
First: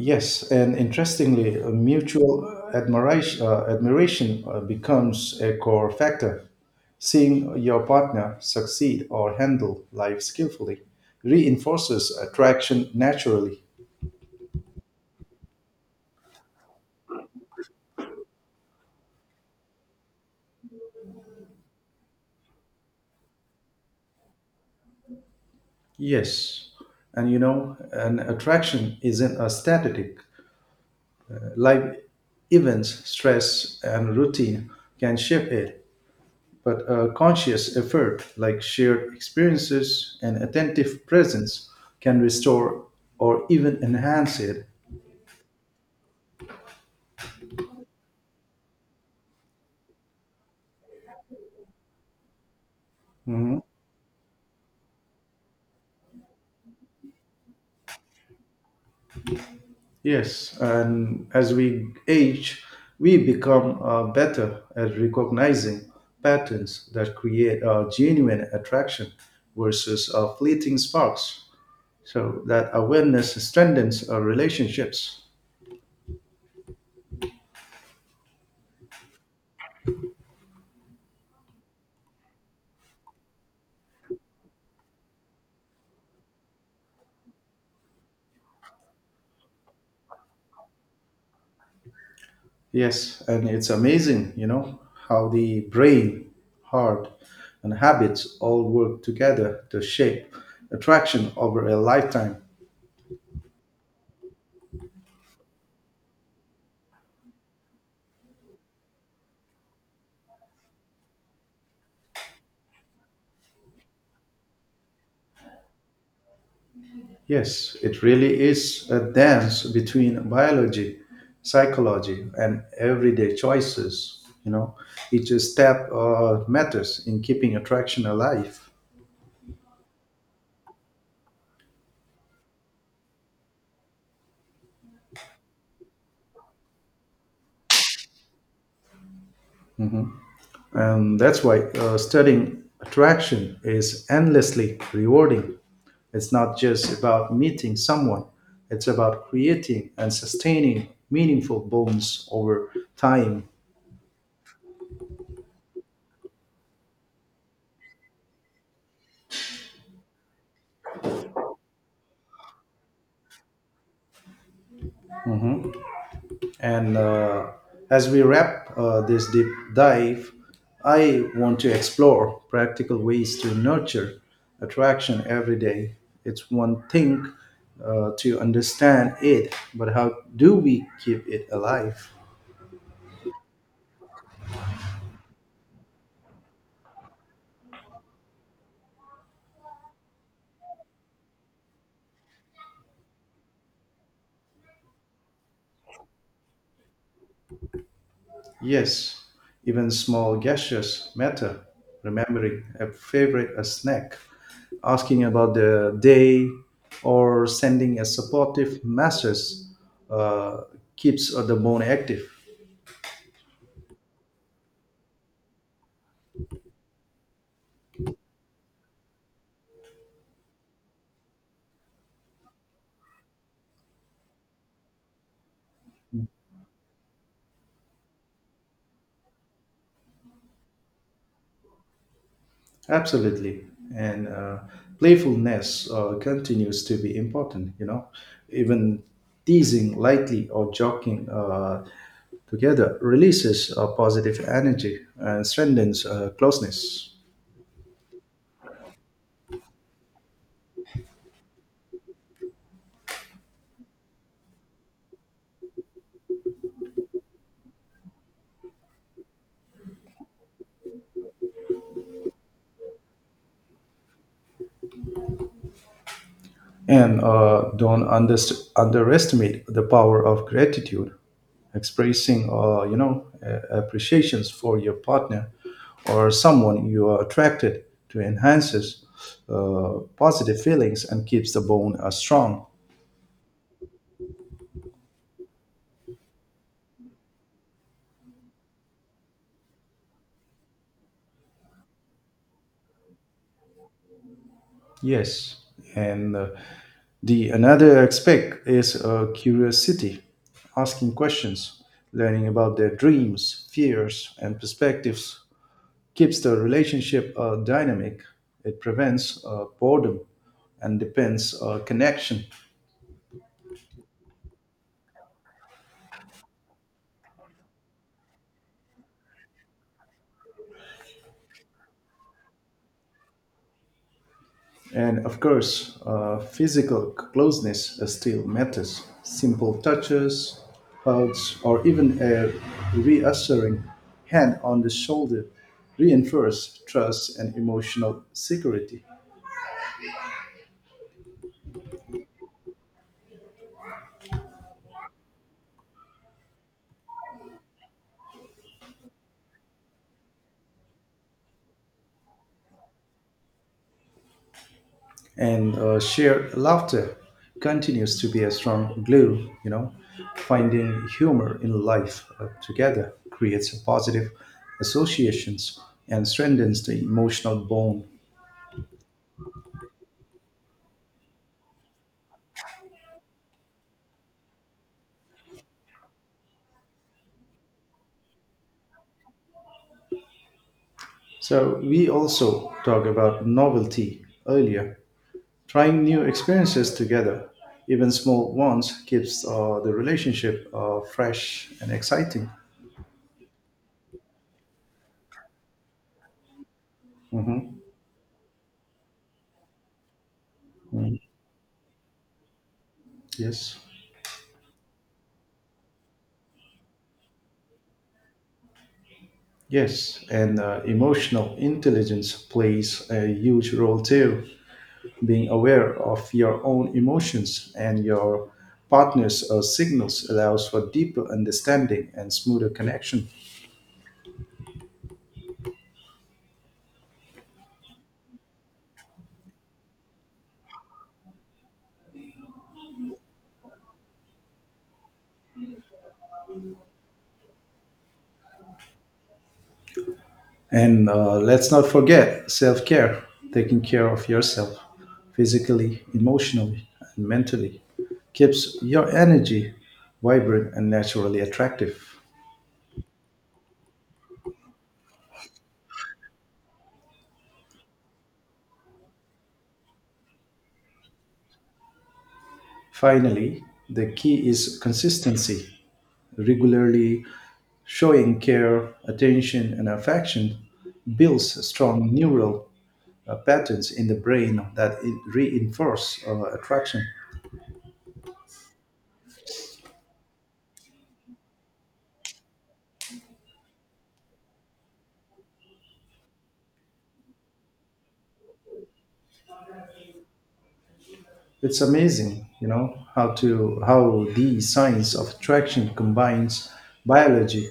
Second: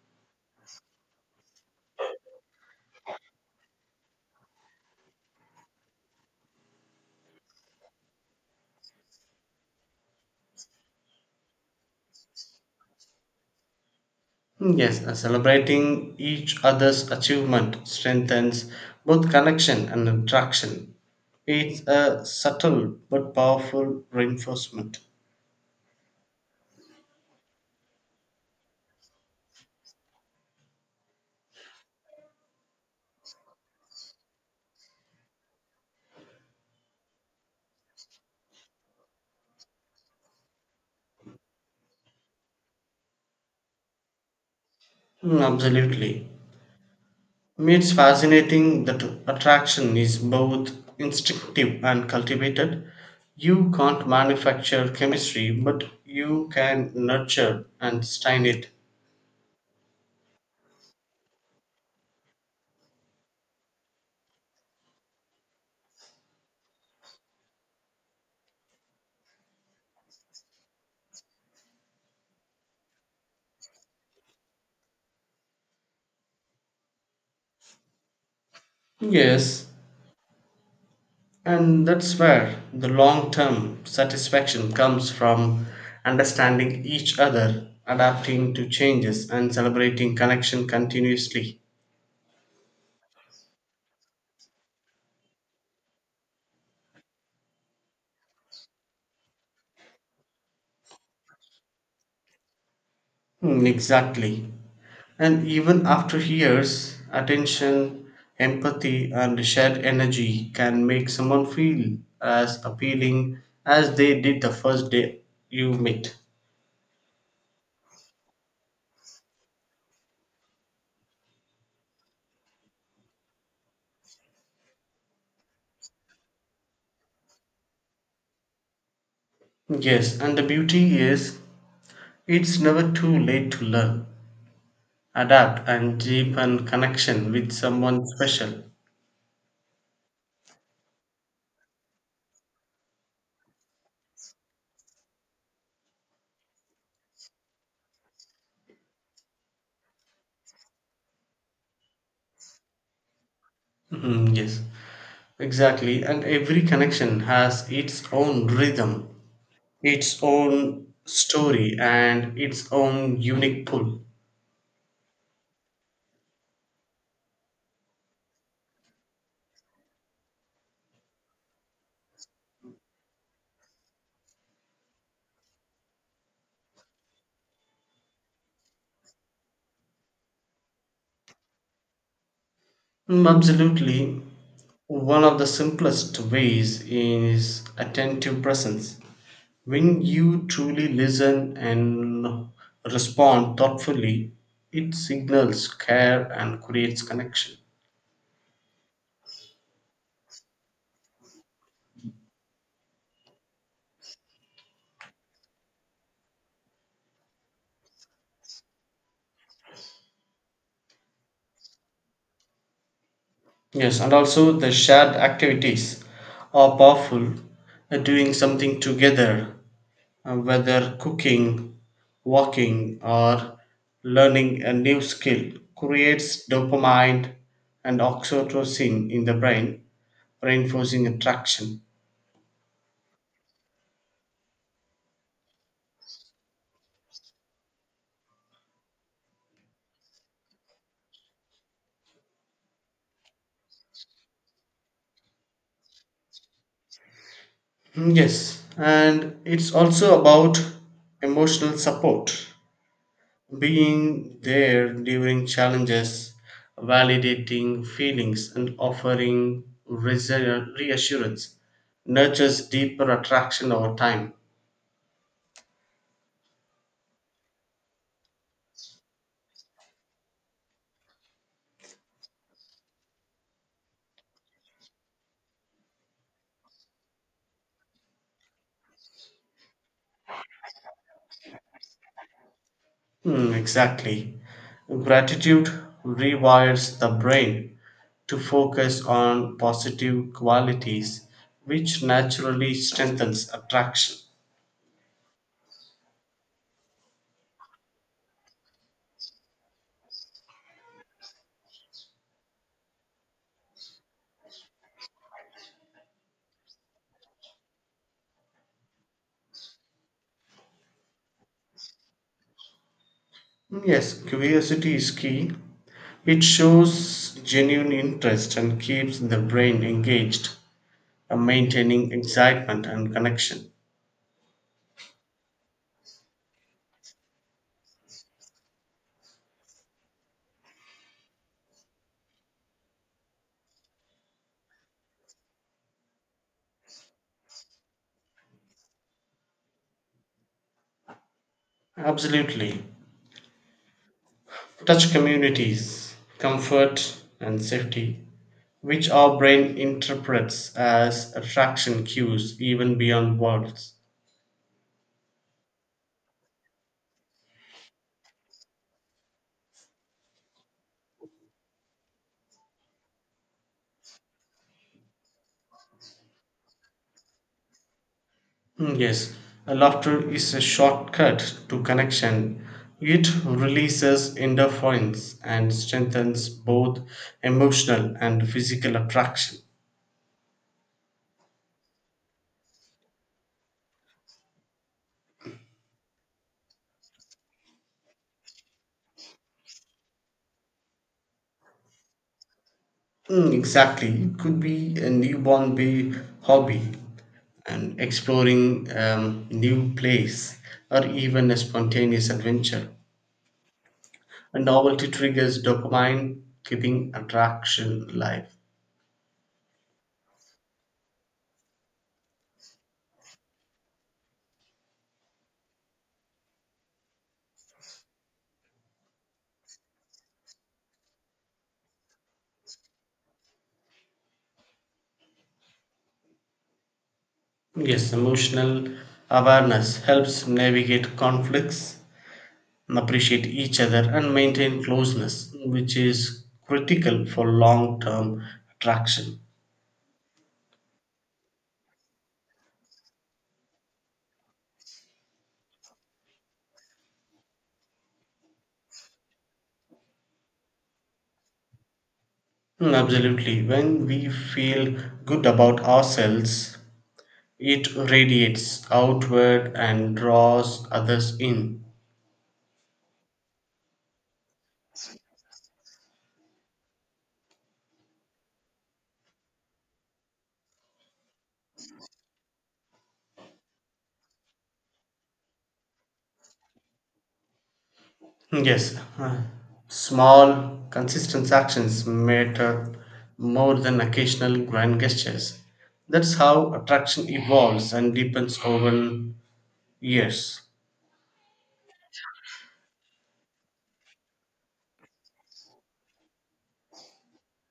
A: Yes, and interestingly, uh, mutual admiration becomes a core factor. Seeing your partner succeed or handle life skillfully reinforces attraction naturally.
B: Yes, celebrating each other's achievement strengthens both connection and attraction. It's a subtle but powerful reinforcement.
A: Yes. And you know, an attraction isn't a static. Life events, stress, and routine can shape it, but a conscious effort like shared experiences and attentive presence can restore or even enhance it.
B: Absolutely. It's fascinating that attraction is both instinctive and cultivated.
A: Mhm.
B: You can't manufacture chemistry, but you can nurture and sustain it.
A: Yes. And as we age, we become better at recognizing patterns that create a genuine attraction versus fleeting sparks. So that awareness strengthens our relationships.
B: Yes, and that's where the long term satisfaction comes from understanding each other, adapting to changes, and celebrating connection continuously.
A: Yes, and it's amazing, you know, how the brain, heart, and habits all work together to shape attraction over a lifetime.
B: Exactly. And even after years, attention, empathy, and shared energy can make someone feel as appealing as they did the first day you met.
A: Yes, it really is a dance between biology, psychology, and everyday choices. You know, each step matters in keeping attraction alive.
B: Yes, and the beauty is it's never too late to learn, adapt and deepen connection with someone special.
A: And that's why studying attraction is endlessly rewarding. It's not just about meeting someone, it's about creating and sustaining meaningful bonds over time.
B: Mhm, yes, exactly. And every connection has its own rhythm, its own story, and its own unique pull.
A: And as we wrap this deep dive, I want to explore practical ways to nurture attraction every day. It's one thing to understand it, but how do we keep it alive?
B: Absolutely. One of the simplest ways is attentive presence. When you truly listen and respond thoughtfully, it signals care and creates connection.
A: Yes, even small gestures matter. Remembering a favorite a snack, asking about the day, or sending a supportive message uh, keeps the bone active.
B: Yes, and also the shared activities are powerful. Doing something together, whether cooking, walking, or learning a new skill, creates dopamine and oxytocin in the brain, reinforcing attraction.
A: Absolutely, and playfulness continues to be important. You know, even teasing lightly or joking together releases positive energy and strengthens closeness.
B: Yes, and it's also about emotional support. Being there during challenges, validating feelings, and offering reassurance nurtures deeper attraction over time.
A: And don't underestimate the power of gratitude. Expressing, you know, appreciations for your partner or someone you are attracted to enhances positive feelings and keeps the bone strong.
B: Exactly. Gratitude rewires the brain to focus on positive qualities, which naturally strengthens attraction.
A: Yes, and the another aspect is curiosity, asking questions, learning about their dreams, fears, and perspectives keeps the relationship dynamic. It prevents boredom and depends connection.
B: Yes, curiosity is key. It shows genuine interest and keeps the brain engaged, maintaining excitement and connection.
A: And of course, physical closeness still matters. Simple touches, hugs, or even a reassuring hand on the shoulder reinforce trust and emotional security.
B: Absolutely. Touch communities, comfort, and safety, which our brain interprets as attraction cues even beyond words.
A: And shared laughter continues to be a strong glue, you know, finding humor in life together creates a positive associations and strengthens the emotional bond.
B: Yes, a laughter is a shortcut to connection. It releases endorphins and strengthens both emotional and physical attraction.
A: So we also talk about novelty earlier, trying new experiences together, even small ones keeps the relationship fresh and exciting.
B: Exactly. It could be a newborn baby hobby
A: Mhm.
B: and exploring new place or
A: Mm.
B: even a spontaneous adventure.
A: Yes.
B: A novelty triggers dopamine, keeping attraction alive.
A: Yes, and emotional intelligence plays a huge role too. Being aware of your own emotions and your partner's signals allows for deeper understanding and smoother connection.
B: Yes, emotional awareness helps navigate conflicts, appreciate each other, and maintain closeness, which is critical for long term attraction.
A: And let's not forget self care, taking care of yourself physically, emotionally, and mentally keeps your energy vibrant and naturally attractive.
B: Absolutely. When we feel good about ourselves, it radiates outward and draws others in.
A: Finally, the key is consistency, regularly showing care, attention, and affection builds strong neural patterns in the brain that reinforce attraction.
B: Yes, [sighs] small, consistent actions matter more than occasional grand gestures. That's how attraction evolves and deepens over years.
A: It's amazing, you know, how the science of attraction combines biology,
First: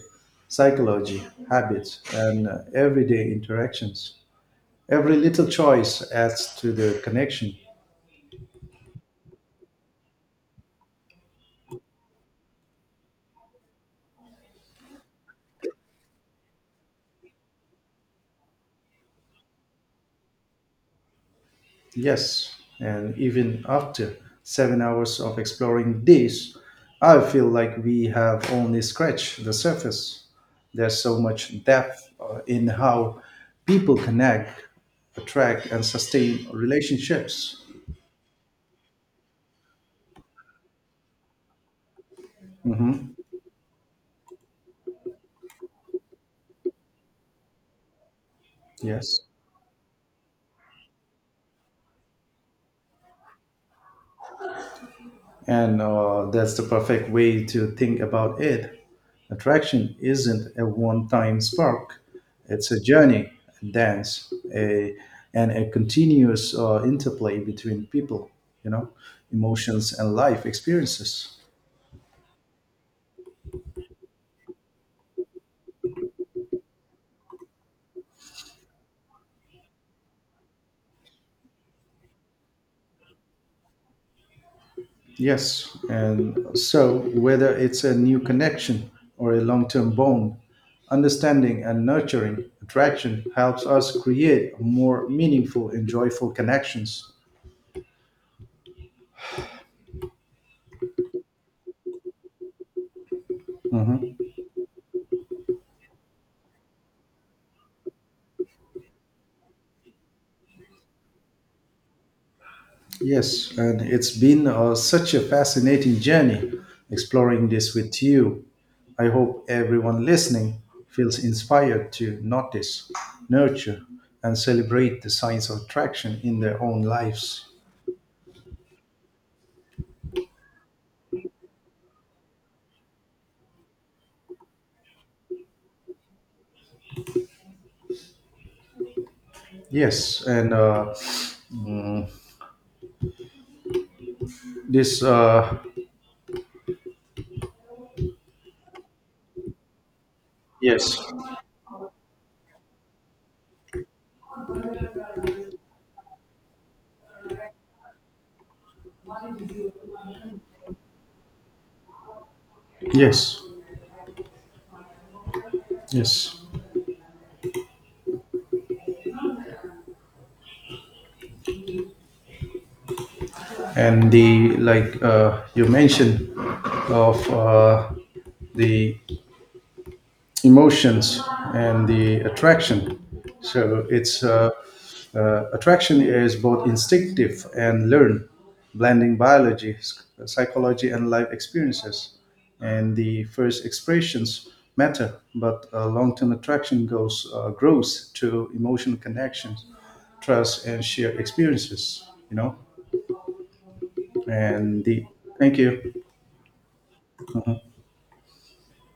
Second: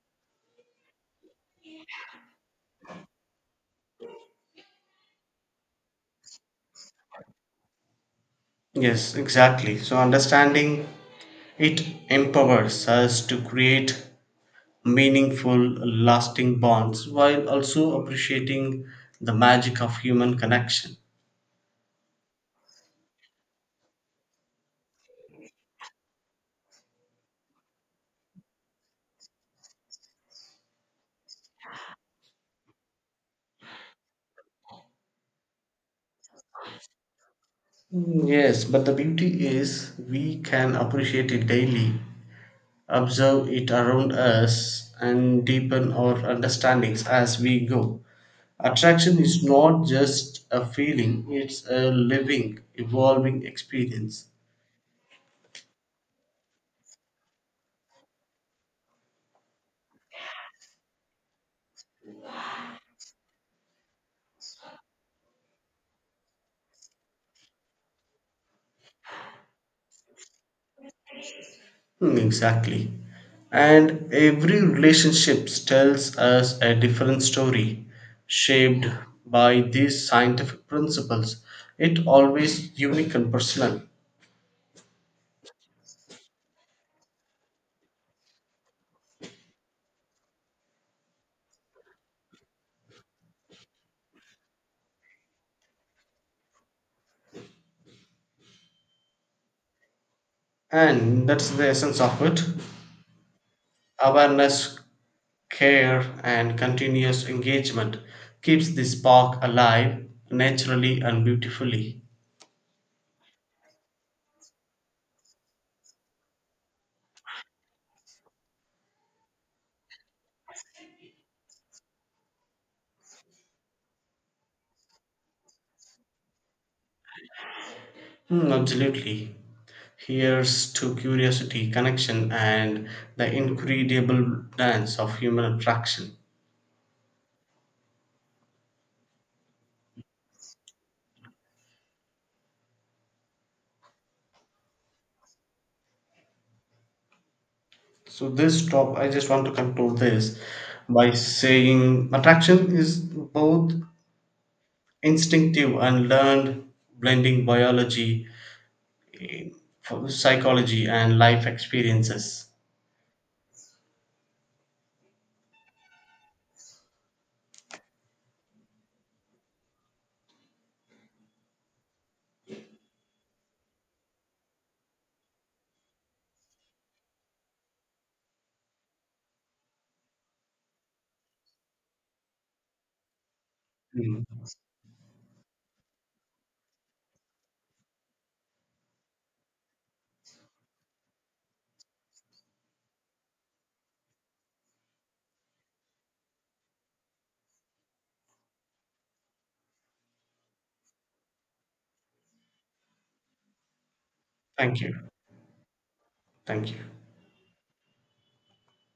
A: psychology, habits, and everyday interactions. Every little choice adds to the connection.
B: Yes, exactly. So, understanding it empowers us to create meaningful, lasting bonds while also appreciating the magic of human connection.
A: Yes, and even after 7 hours of exploring this, I feel like we have only scratched the surface. There's so much depth in how people connect, attract, and sustain relationships.
B: Yes, but the beauty is we can appreciate it daily,
A: Hmm.
B: observe it around us, and deepen our understandings as we go. Attraction
A: Yes.
B: is not just a feeling, it's a living, evolving experience.
A: And that's the perfect way to think about it. Attraction isn't a one time spark, it's a journey, a dance, and a continuous interplay between people, you know, emotions and life experiences.
B: Exactly. And every relationship tells us a different story, shaped by these scientific principles. It always unique and personal.
A: Yes. And so, whether it's a new connection or a long term bond, understanding and nurturing attraction helps us create more meaningful and joyful connections.
B: And that's the essence of it,
A: Mhm.
B: awareness, care, and continuous engagement keeps the spark alive naturally and beautifully.
A: Yes, and it's been such a fascinating journey exploring this with you. I hope everyone listening feels inspired to notice, nurture, and celebrate the science of attraction in their own lives.
B: Absolutely. Here's to curiosity, connection, and the incredible dance of human attraction.
A: Yes, and mm, this, uh,
B: So, this top, I just want to conclude this
A: yes,
B: by saying attraction is both instinctive and learned, blending biology for psychology and life experiences.
A: yes, yes. And like you mentioned, of the emotions and the attraction. So it's
B: Mm.
A: Attraction is both instinctive and learned, blending biology, psychology, and life experiences. And the first expressions matter, but long-term attraction goes grows to emotional connections, trust, and shared experiences. You know,
B: Thank
A: and the
B: you.
A: thank you.
B: Thank you.